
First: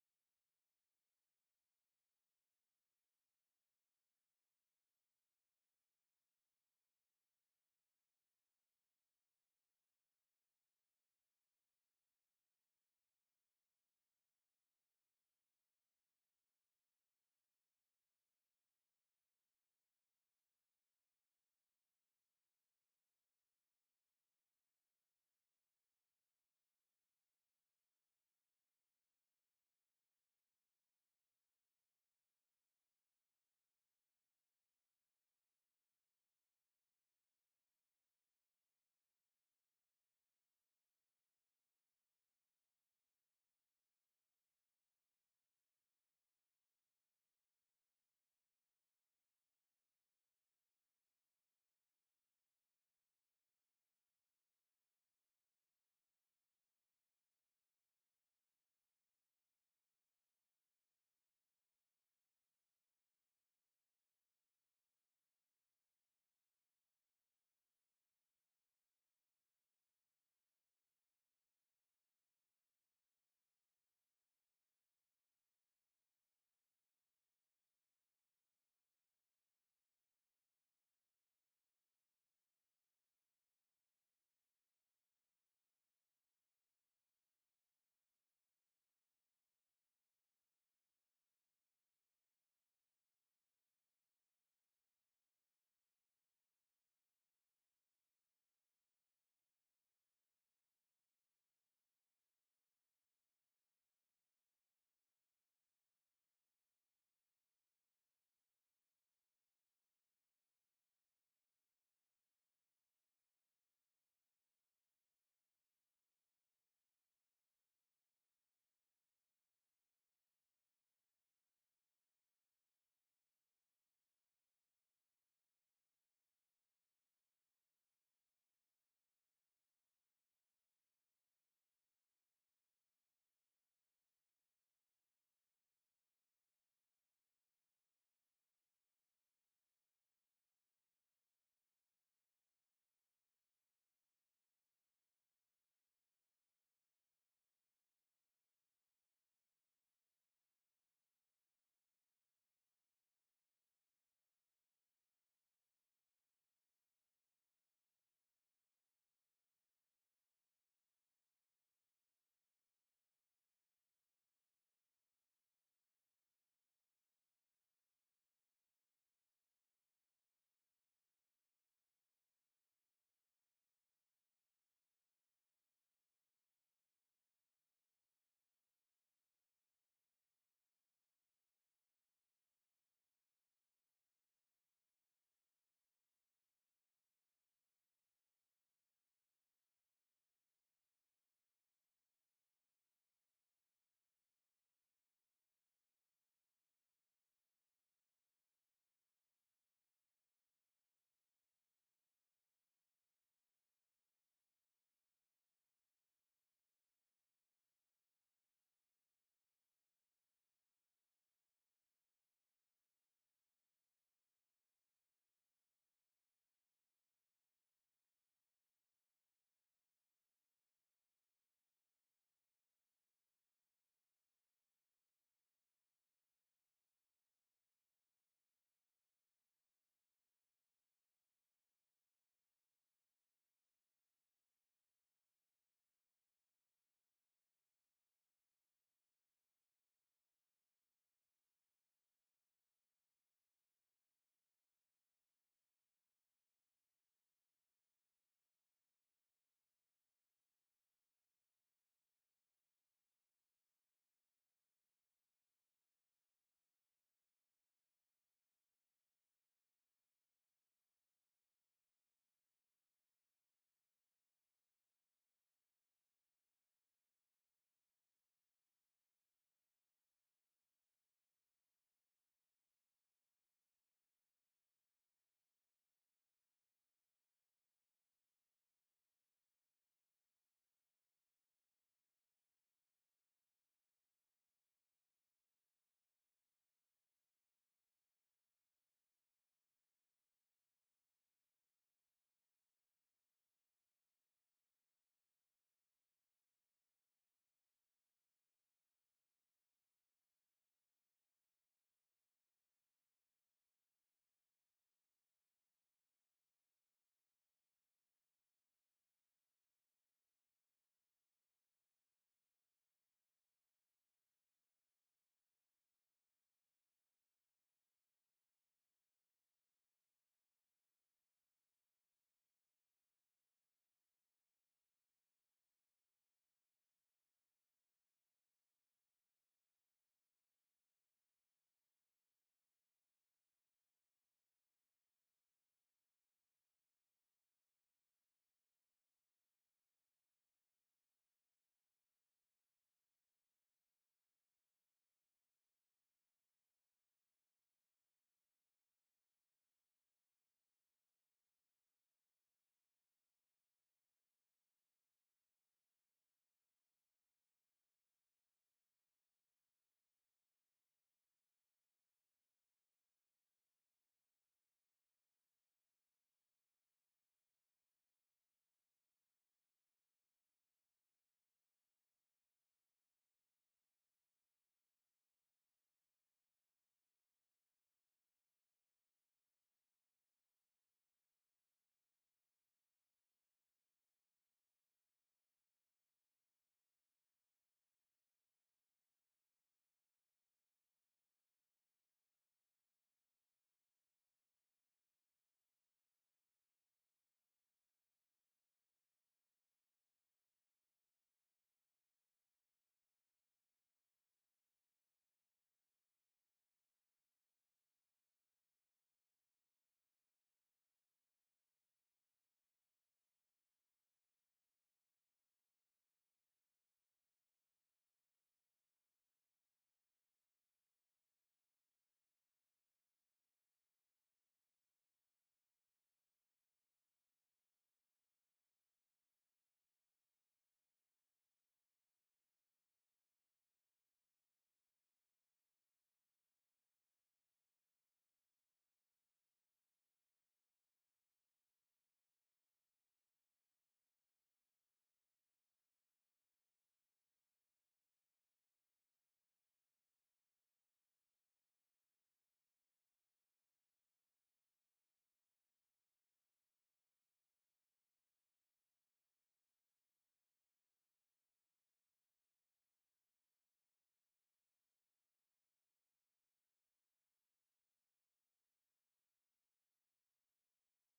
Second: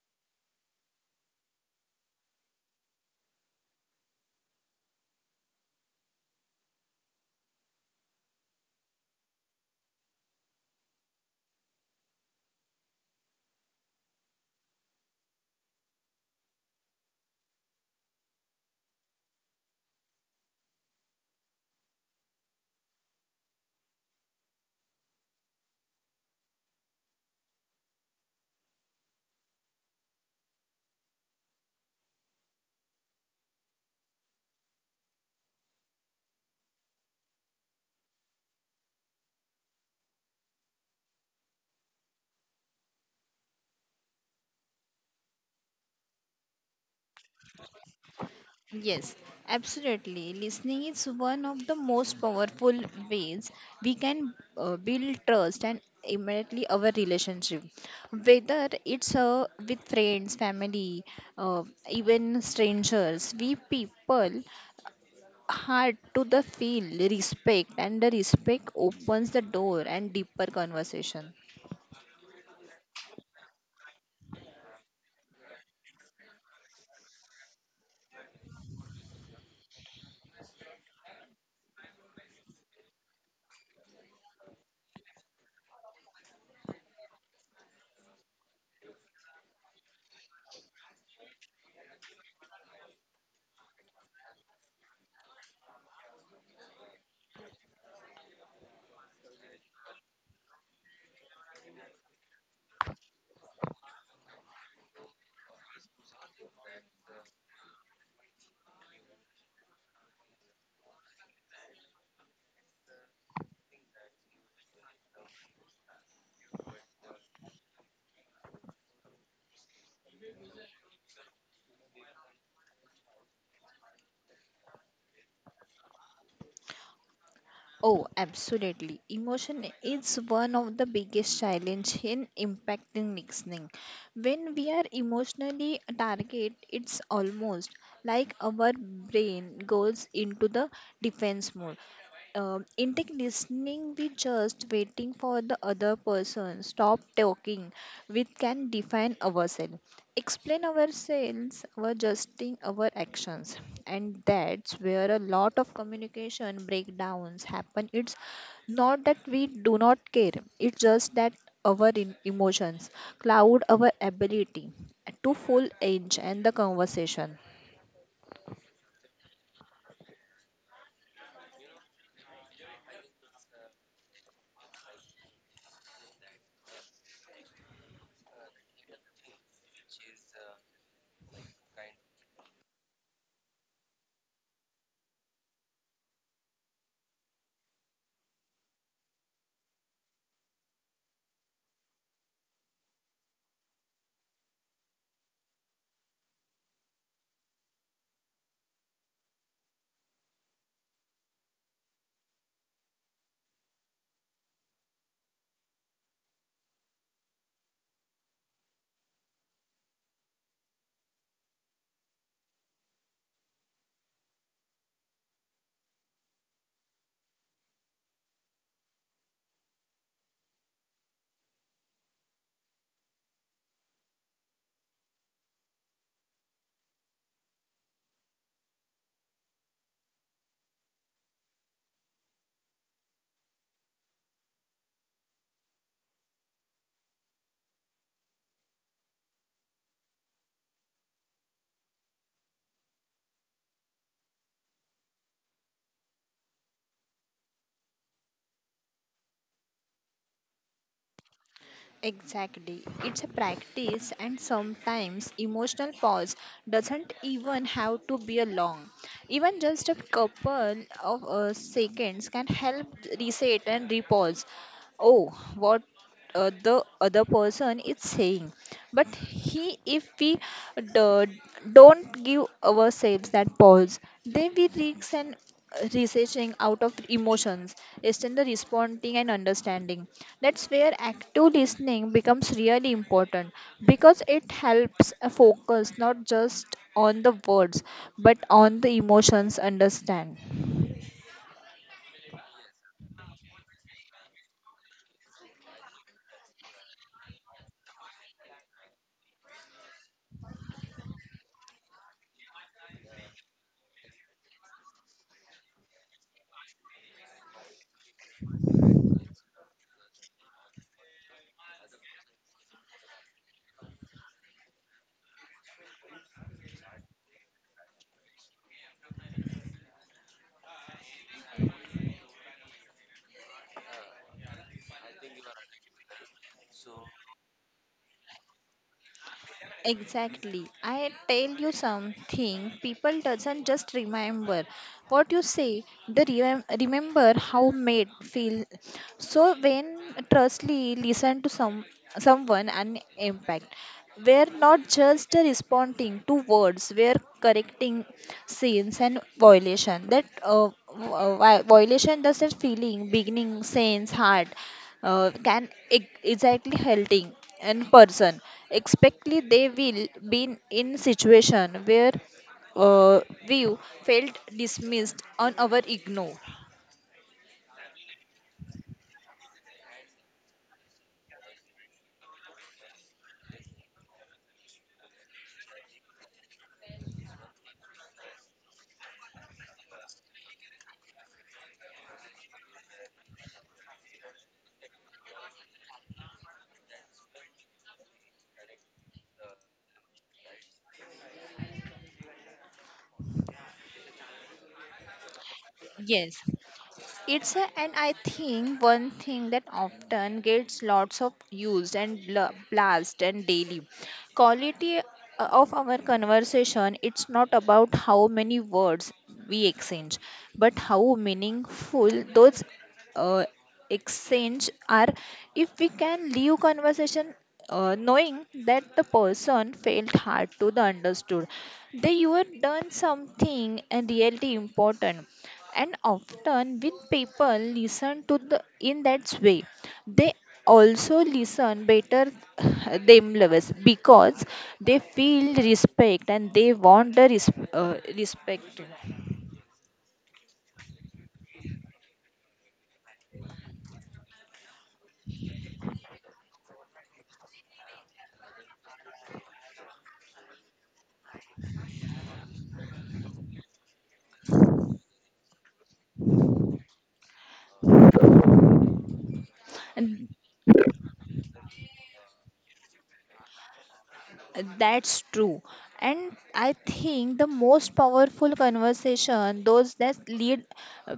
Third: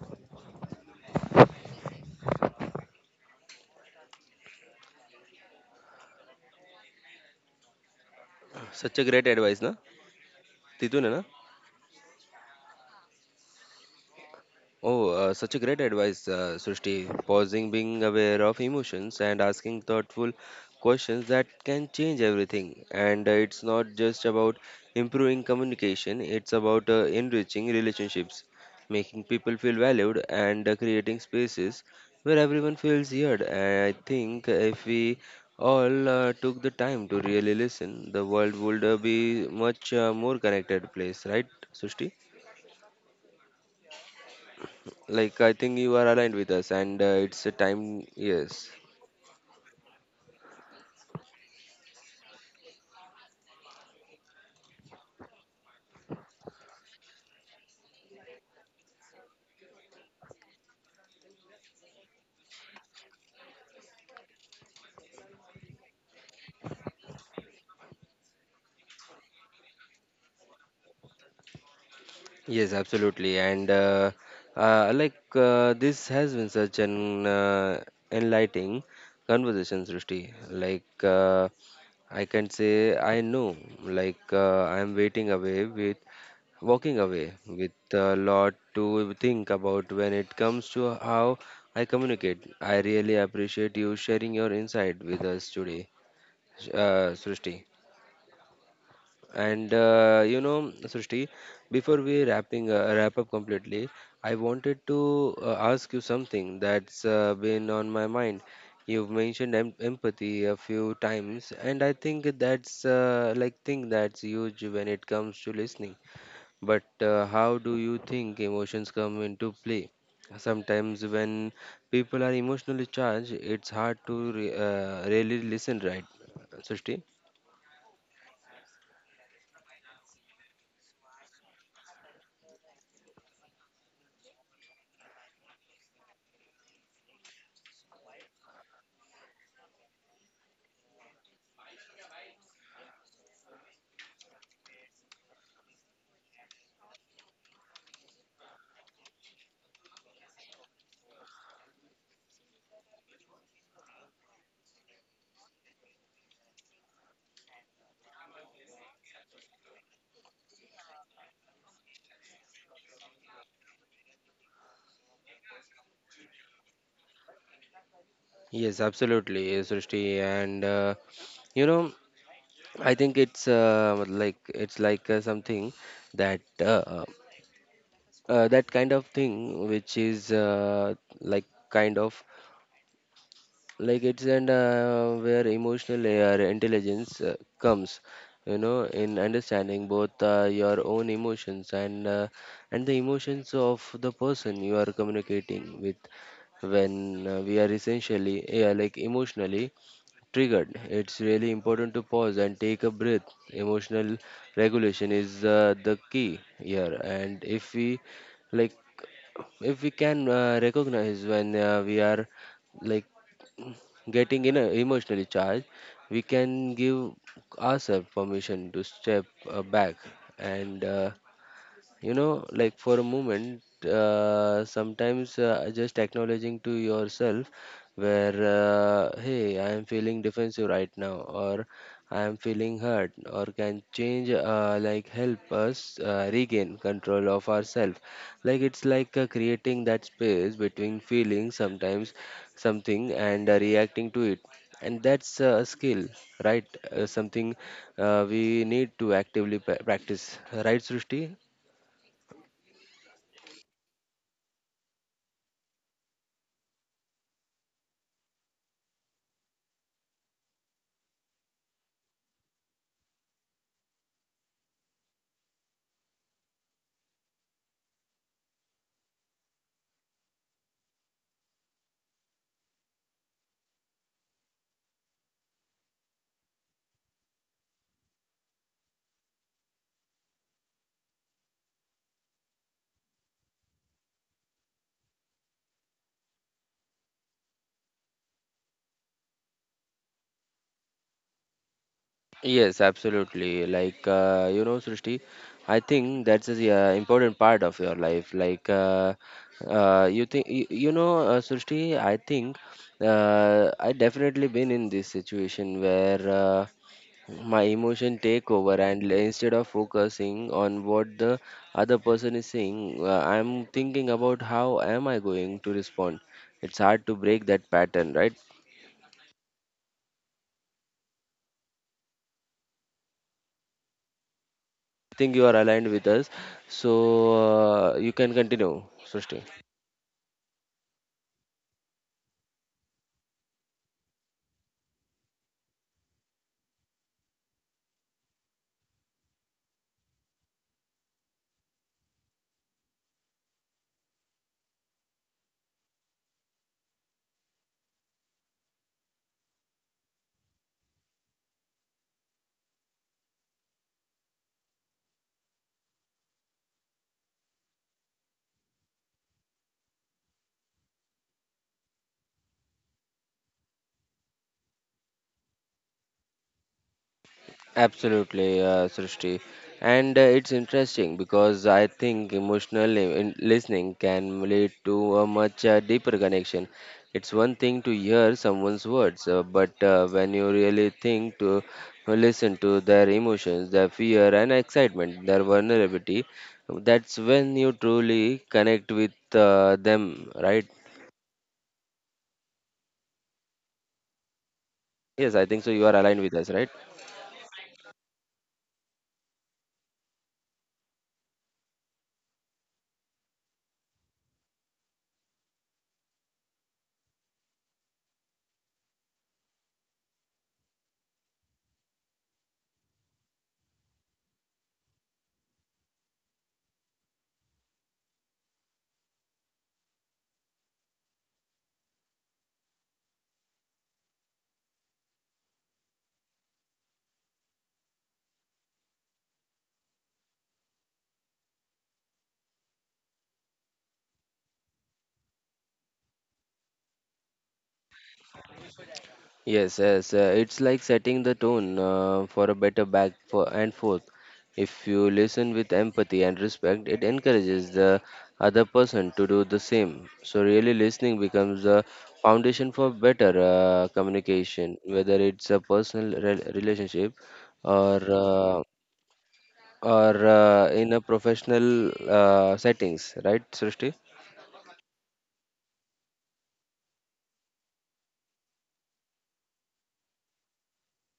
सच a great advice ना तिथून आहे ना. Oh, Such a great advice, Srishti. Pausing, being aware of emotions, and asking thoughtful questions that can change everything. And it's not just about improving communication, it's about enriching relationships, making people feel valued, and creating spaces where everyone feels heard. And I think if we all took the time to really listen, the world would be much more connected place, right, Srishti? Like, I think you are aligned with us, and it's a time. Yes,
Yes, absolutely. Listening is one of the most powerful ways we can build trust and immediately our relationship. Whether it's with friends, family, uh, even strangers, we people hard to the feel respect, and the respect opens the door and deeper conversation.
yes, absolutely. And this has been such an enlightening conversation, Srishti. Like, I can say, I know, I am waiting away with walking away with a lot to think about when it comes to how I communicate. I really appreciate you sharing your insight with us today, Srishti. And you know, Srishti, before we wrap up completely, I wanted to ask you something that's been on my mind. You've mentioned empathy a few times, and I think that's like thing that's huge when it comes to listening. But how do you think emotions come into play? Sometimes when people are emotionally charged, it's hard to re really listen, right, Srishti?
Oh, absolutely. Emotion is one of the biggest challenge in impacting listening. When we are emotionally target, it's almost like our brain goes into the defense mode. Intake listening, we just waiting for the other person. Stop talking. We can define ourselves, explain ourselves, our adjusting our actions, and that's where a lot of communication breakdowns happen. It's not that we do not care; it's just that our emotions cloud our ability to full edge and the conversation.
Yes, absolutely, yes, Srishti. And you know, I think it's like it's like something that uh, that kind of thing which is like kind of like it's and where emotional intelligence comes, you know, in understanding both your own emotions, and the emotions of the person you are communicating with. When we are essentially, yeah, like emotionally triggered, it's really important to pause and take a breath. Emotional regulation is the key here, and like, if we can recognize when we are like getting in a emotionally charged, we can give ourselves permission to step back, and for a moment sometimes just acknowledging to yourself where, hey, I am feeling defensive right now, or I am feeling hurt, or can change, help us regain control of ourselves. Like it's like Creating that space between feeling sometimes something and reacting to it, and that's a skill, right? Something we need to actively practice, right, Srishti?
Exactly. It's a practice, and sometimes emotional pause doesn't even have to be a long. Even just a couple of seconds can help reset and repause. Oh, what the other person is saying. But he, if we d- don't give ourselves that pause, then we risk an researching out of emotions instead of responding and understanding. That's where active listening becomes really important because it helps a focus not just on the words but on the emotions understand.
Yes, absolutely. You know, Srishti, I think that's the important part of your life. You know, Srishti, I think I definitely been in this situation where my emotion take over, and instead of focusing on what the other person is saying, I'm thinking about how am I going to respond. It's hard to break that pattern, right? Think you are aligned with us. So you can continue, Srishti.
Exactly. I tell you something, people doesn't just remember what you say, they remember how made feel. So when trustly listen to someone and impact, we're not just responding to words, we're correcting sins and violation. That violation does that feeling, beginning, sense, heart can exactly helping. In person expectly they will be in situation where uh, view felt dismissed on our ignore.
Absolutely, Srishti. And it's interesting because I think emotional listening can lead to a much deeper connection. It's one thing to hear someone's words, but when you really think to listen to their emotions, their fear and excitement, their vulnerability, that's when you truly connect with them, right? Yes, I think so. You are aligned with
Yes,
us, right?
it's a, and I think one thing that often gets lots of used and blast and daily quality of our conversation. It's not about how many words we exchange, but how meaningful those uh, exchange are. If we can leave conversation knowing that the person felt hard to the understood, they you have done something and really important. And often when people listen to the in that way, they also listen better themselves because they feel respect, and they want the respect.
Yes, yes, it's like setting the tone for a better back for and forth. If you listen with empathy and respect, it encourages the other person to do the same. So really listening becomes the foundation for better communication, whether it's a personal relationship or uh, or in a professional settings, right, Srishti?
That's true. And I think the most powerful conversation, those that lead uh,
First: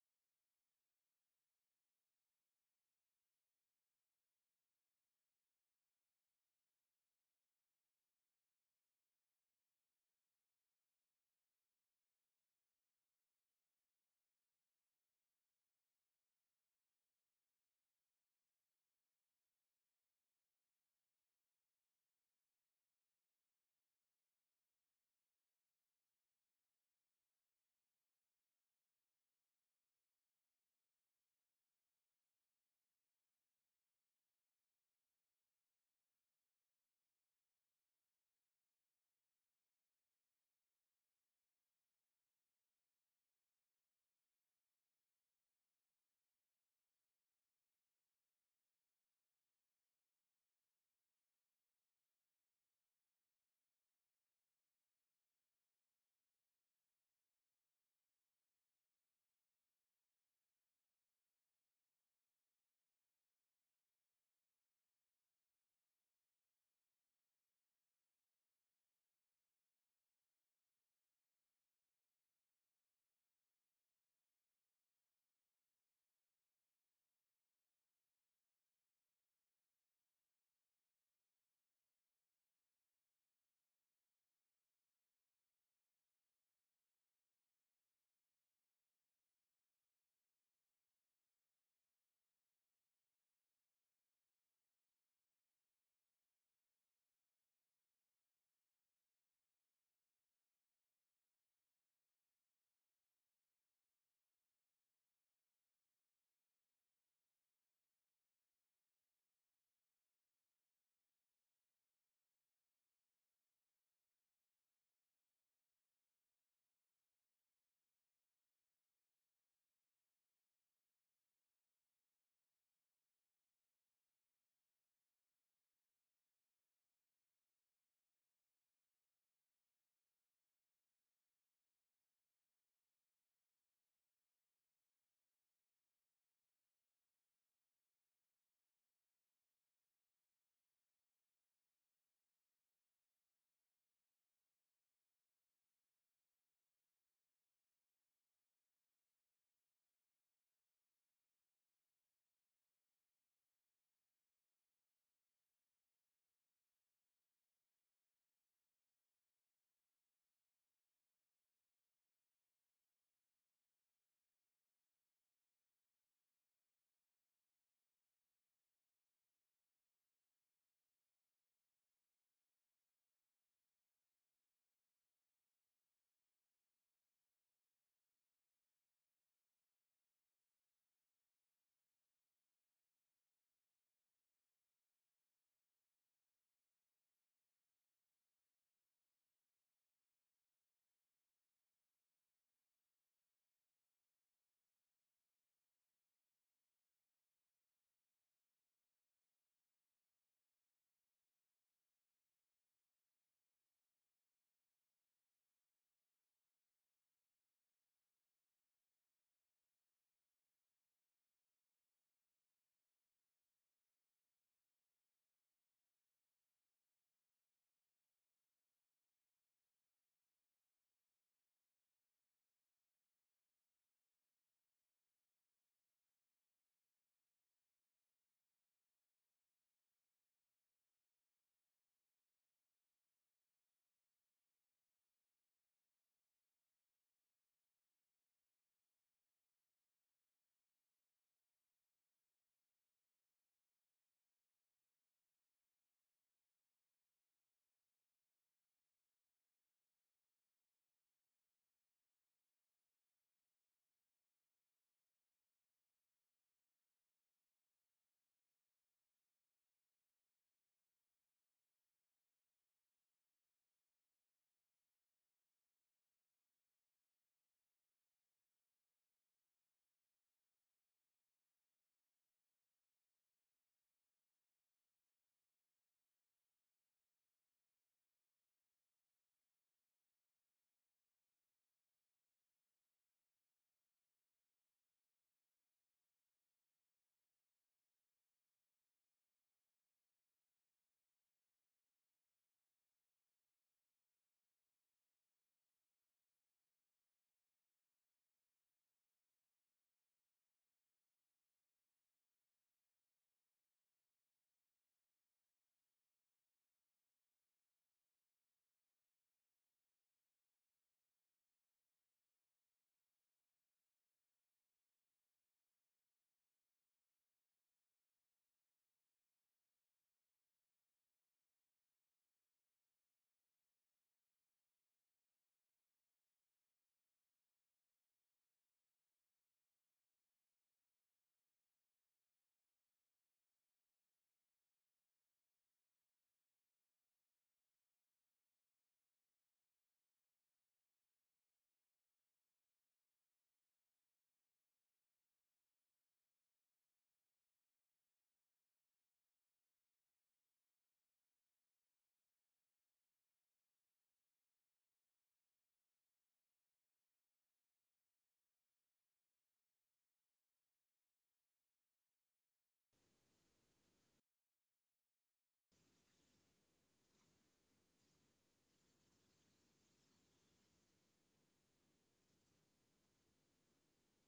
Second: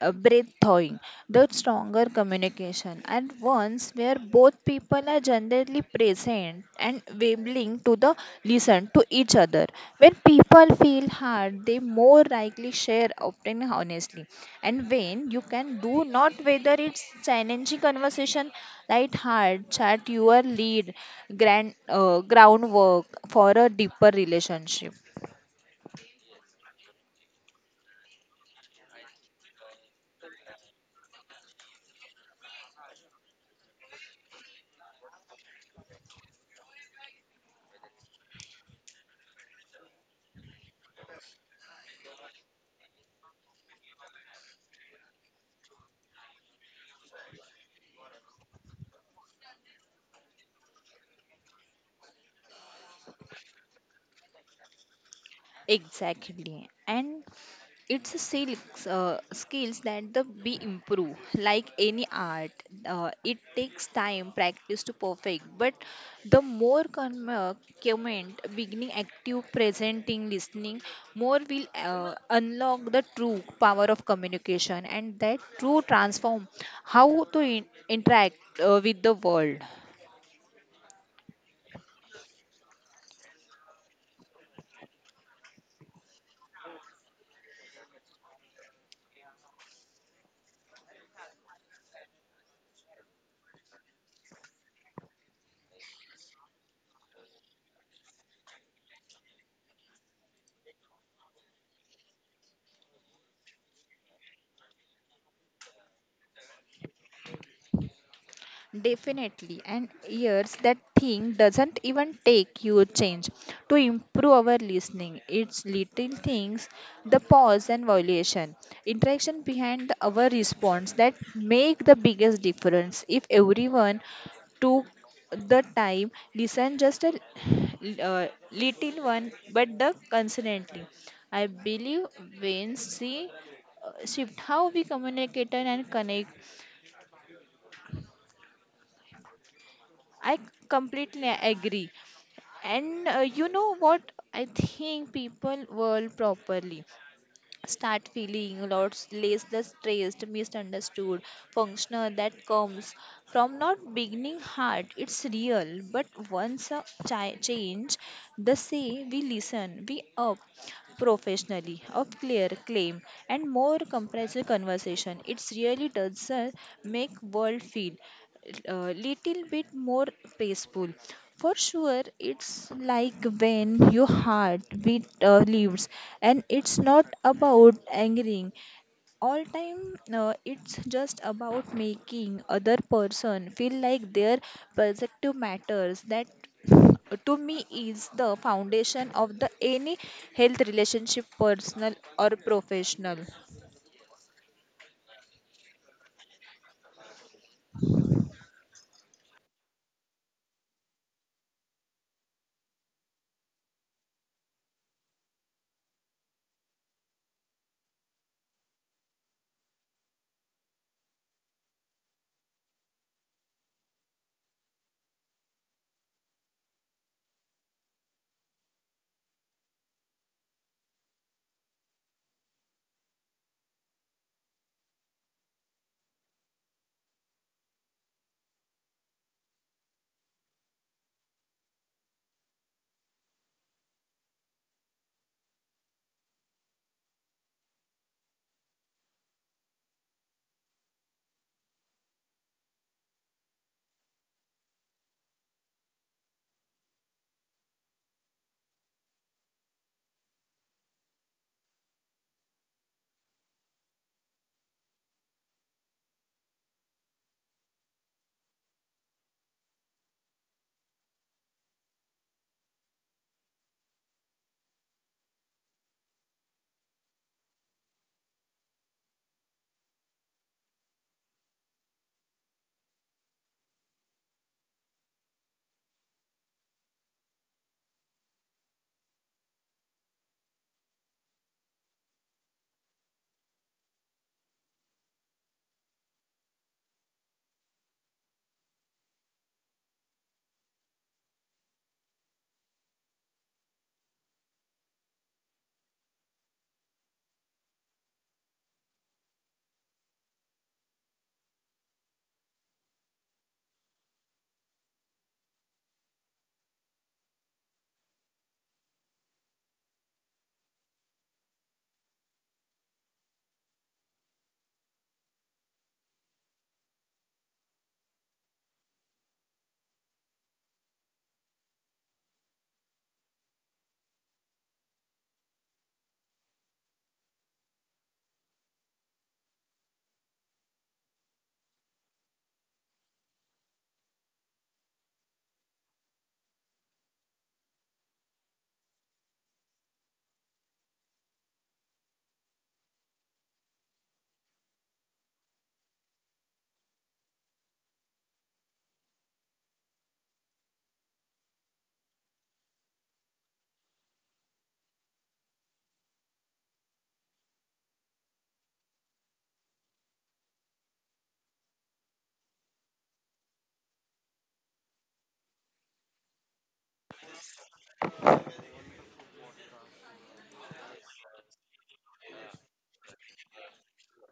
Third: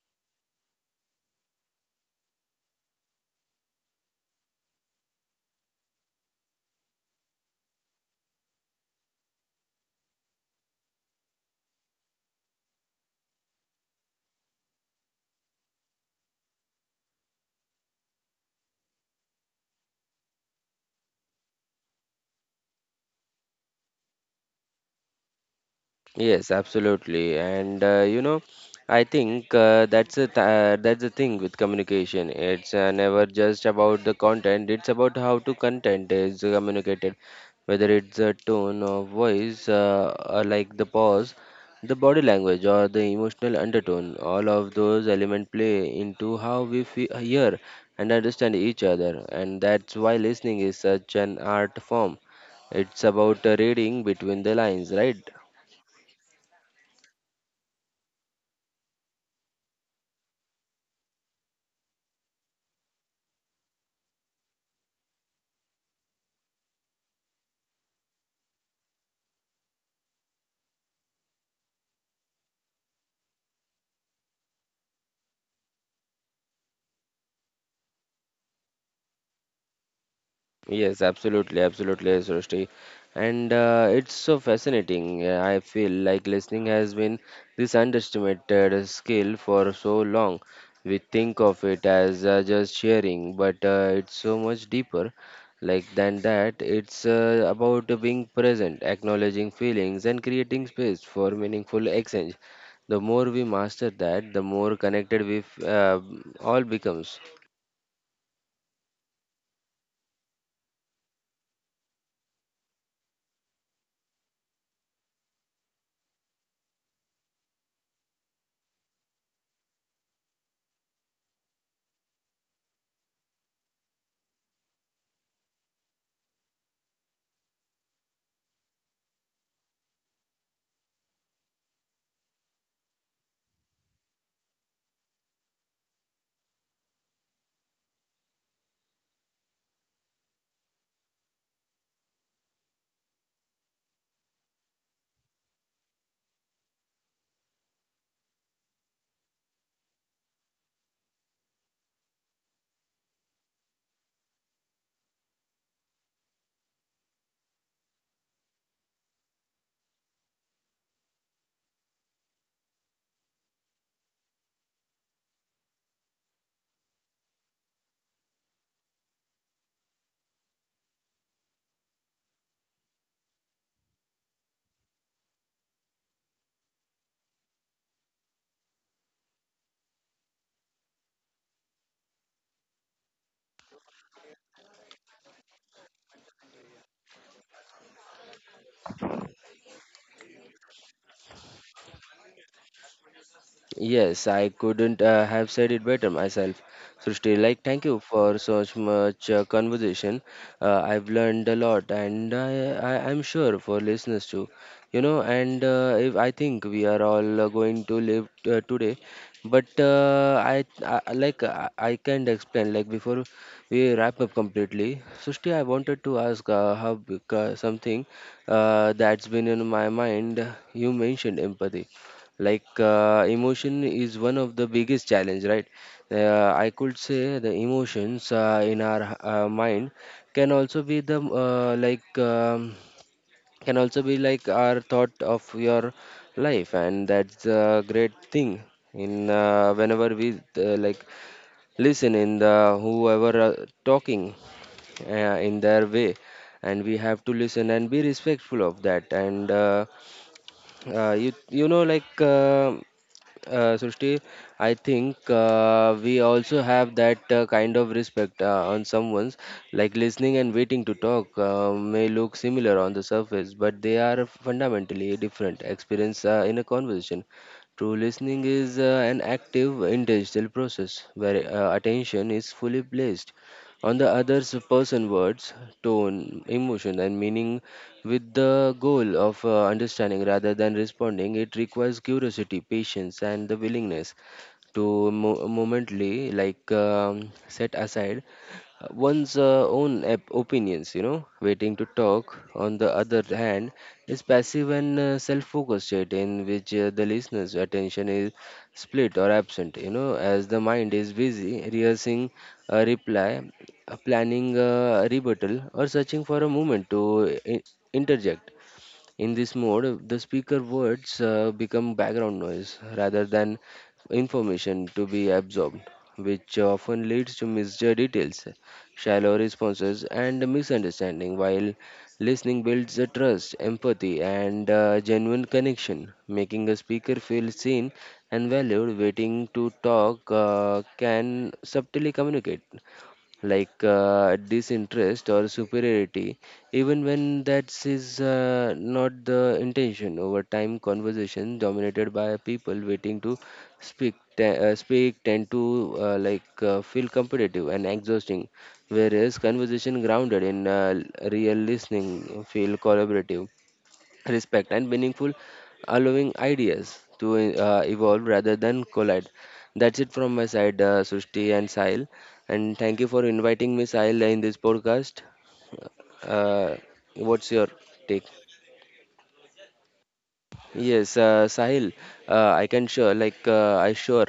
breathtaking, the stronger communication, and ones where both people are generally present and willing to the listen to each other. When people feel hard, they more likely share often honestly. And when you can do not whether it's challenging conversation, light heart, chat your lead, grand groundwork for a deeper relationship.
Yes, absolutely. And you know, I think that's a th that's the thing with communication. It's never just about the content, it's about how to content is communicated, whether it's a tone of voice, or like the pause, the body language, or the emotional undertone. All of those elements play into how we fe hear and understand each other, and that's why listening is such an art form. It's about reading between the lines, right?
Exactly. And it's a skills, skills that the be improve like any art. Uh, it takes time practice to perfect, but the more comment beginning active presenting listening, more will unlock the true power of communication, and that true transform how to interact with the world.
Yes, absolutely, absolutely, Srishti. And it's so fascinating. I feel like listening has been this underestimated skill for so long. We think of it as just sharing, but it's so much deeper. Like than that, it's about being present, acknowledging feelings, and creating space for meaningful exchange. The more we master that, the more connected we all becomes.
Definitely, and years that thing doesn't even take huge change to improve our listening. It's little things, the pause and violation, interaction behind our response that make the biggest difference. If everyone took the time, listen just a little one, but the consistently. I believe when see shift how we communicate and connect. I completely agree. And you know what? I think people will properly start feeling lots less the stressed, misunderstood, functional that comes from not beginning hard. It's real, but once a change, the say we listen, we up professionally of clear claim and more comprehensive conversation. It's really does make world feel a little bit more peaceful. For sure, it's like when your heart beat leaves, and it's not about angering all time. It's just about making other person feel like their perspective matters. That to me is the foundation of the any health relationship, personal or professional.
Yes, I couldn't have said it better myself. Srishti, like, thank you for so much conversation. I've learned a lot, and I'm sure for listeners too. You know, and if I think we are all going to live today, but I can't explain. Like before we wrap up completely, Srishti, I wanted to ask, something that's been in my mind. You mentioned empathy, emotion is one of the biggest challenge, right? I could say the emotions in our mind can also be like our thought of your life, and that's a great thing. In whenever we uh, like listen in the whoever talking uh, in their way, and we have to listen and be respectful of that. And uh, you you know like uh, Srishti, I think we also have that kind of respect on someone's, like, listening. And waiting to talk may look similar on the surface, but they are fundamentally different experience in a conversation. True listening is an active, intentional process where attention is fully placed on the other person words, tone, emotion, and meaning, with the goal of understanding rather than responding. It requires curiosity, patience, and the willingness to momently set aside one's own opinions. You know, waiting to talk, on the other hand, is passive and self-focused state in which the listener's attention is split or absent, you know, as the mind is busy rehearsing a reply, planning a rebuttal, or searching for a moment to uh, i- interject. In this mode, the speaker words become background noise rather than information to be absorbed, which often leads to misjudged details, shallow responses, and misunderstanding. While listening builds a trust, empathy, and genuine connection, making a speaker feel seen and valued, waiting to talk can subtly communicate disinterest or superiority, even when that is not the intention. Over time, conversations dominated by people waiting to speak tend to feel competitive and exhausting, whereas conversation grounded in real listening feel collaborative, respect, and meaningful, allowing ideas to evolve rather than collide. That's it from my side, Sushti and Sahil. And thank you for inviting me, Sahil, in this podcast. Uh, what's your take? Yes, Sahil, I sure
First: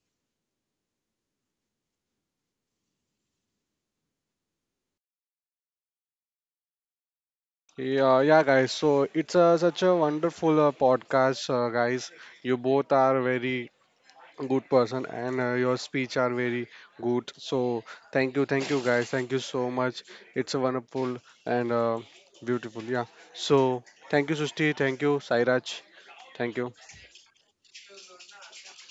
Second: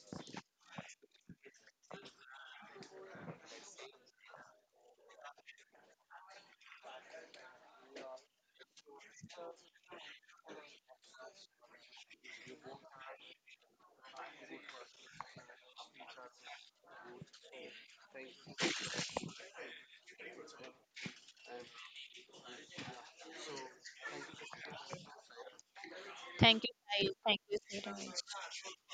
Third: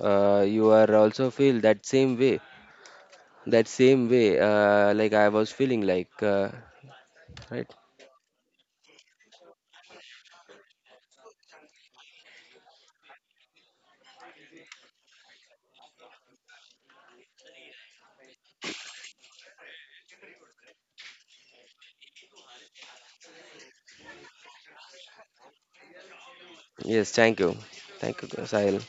you are also feel that same way, like I was feeling, like, right?
Yeah, yeah, guys. So it's such a wonderful podcast, guys. You both are very good person and your speech are very good. So thank you, thank you, guys, thank you so much. It's a wonderful and beautiful, yeah. So thank you, Sushti. Thank you, Sairaj. Thank
Thank you,
you.
guys.
Yes,
Thank
thank you.
you, Sarah.
Thank you, Sahil.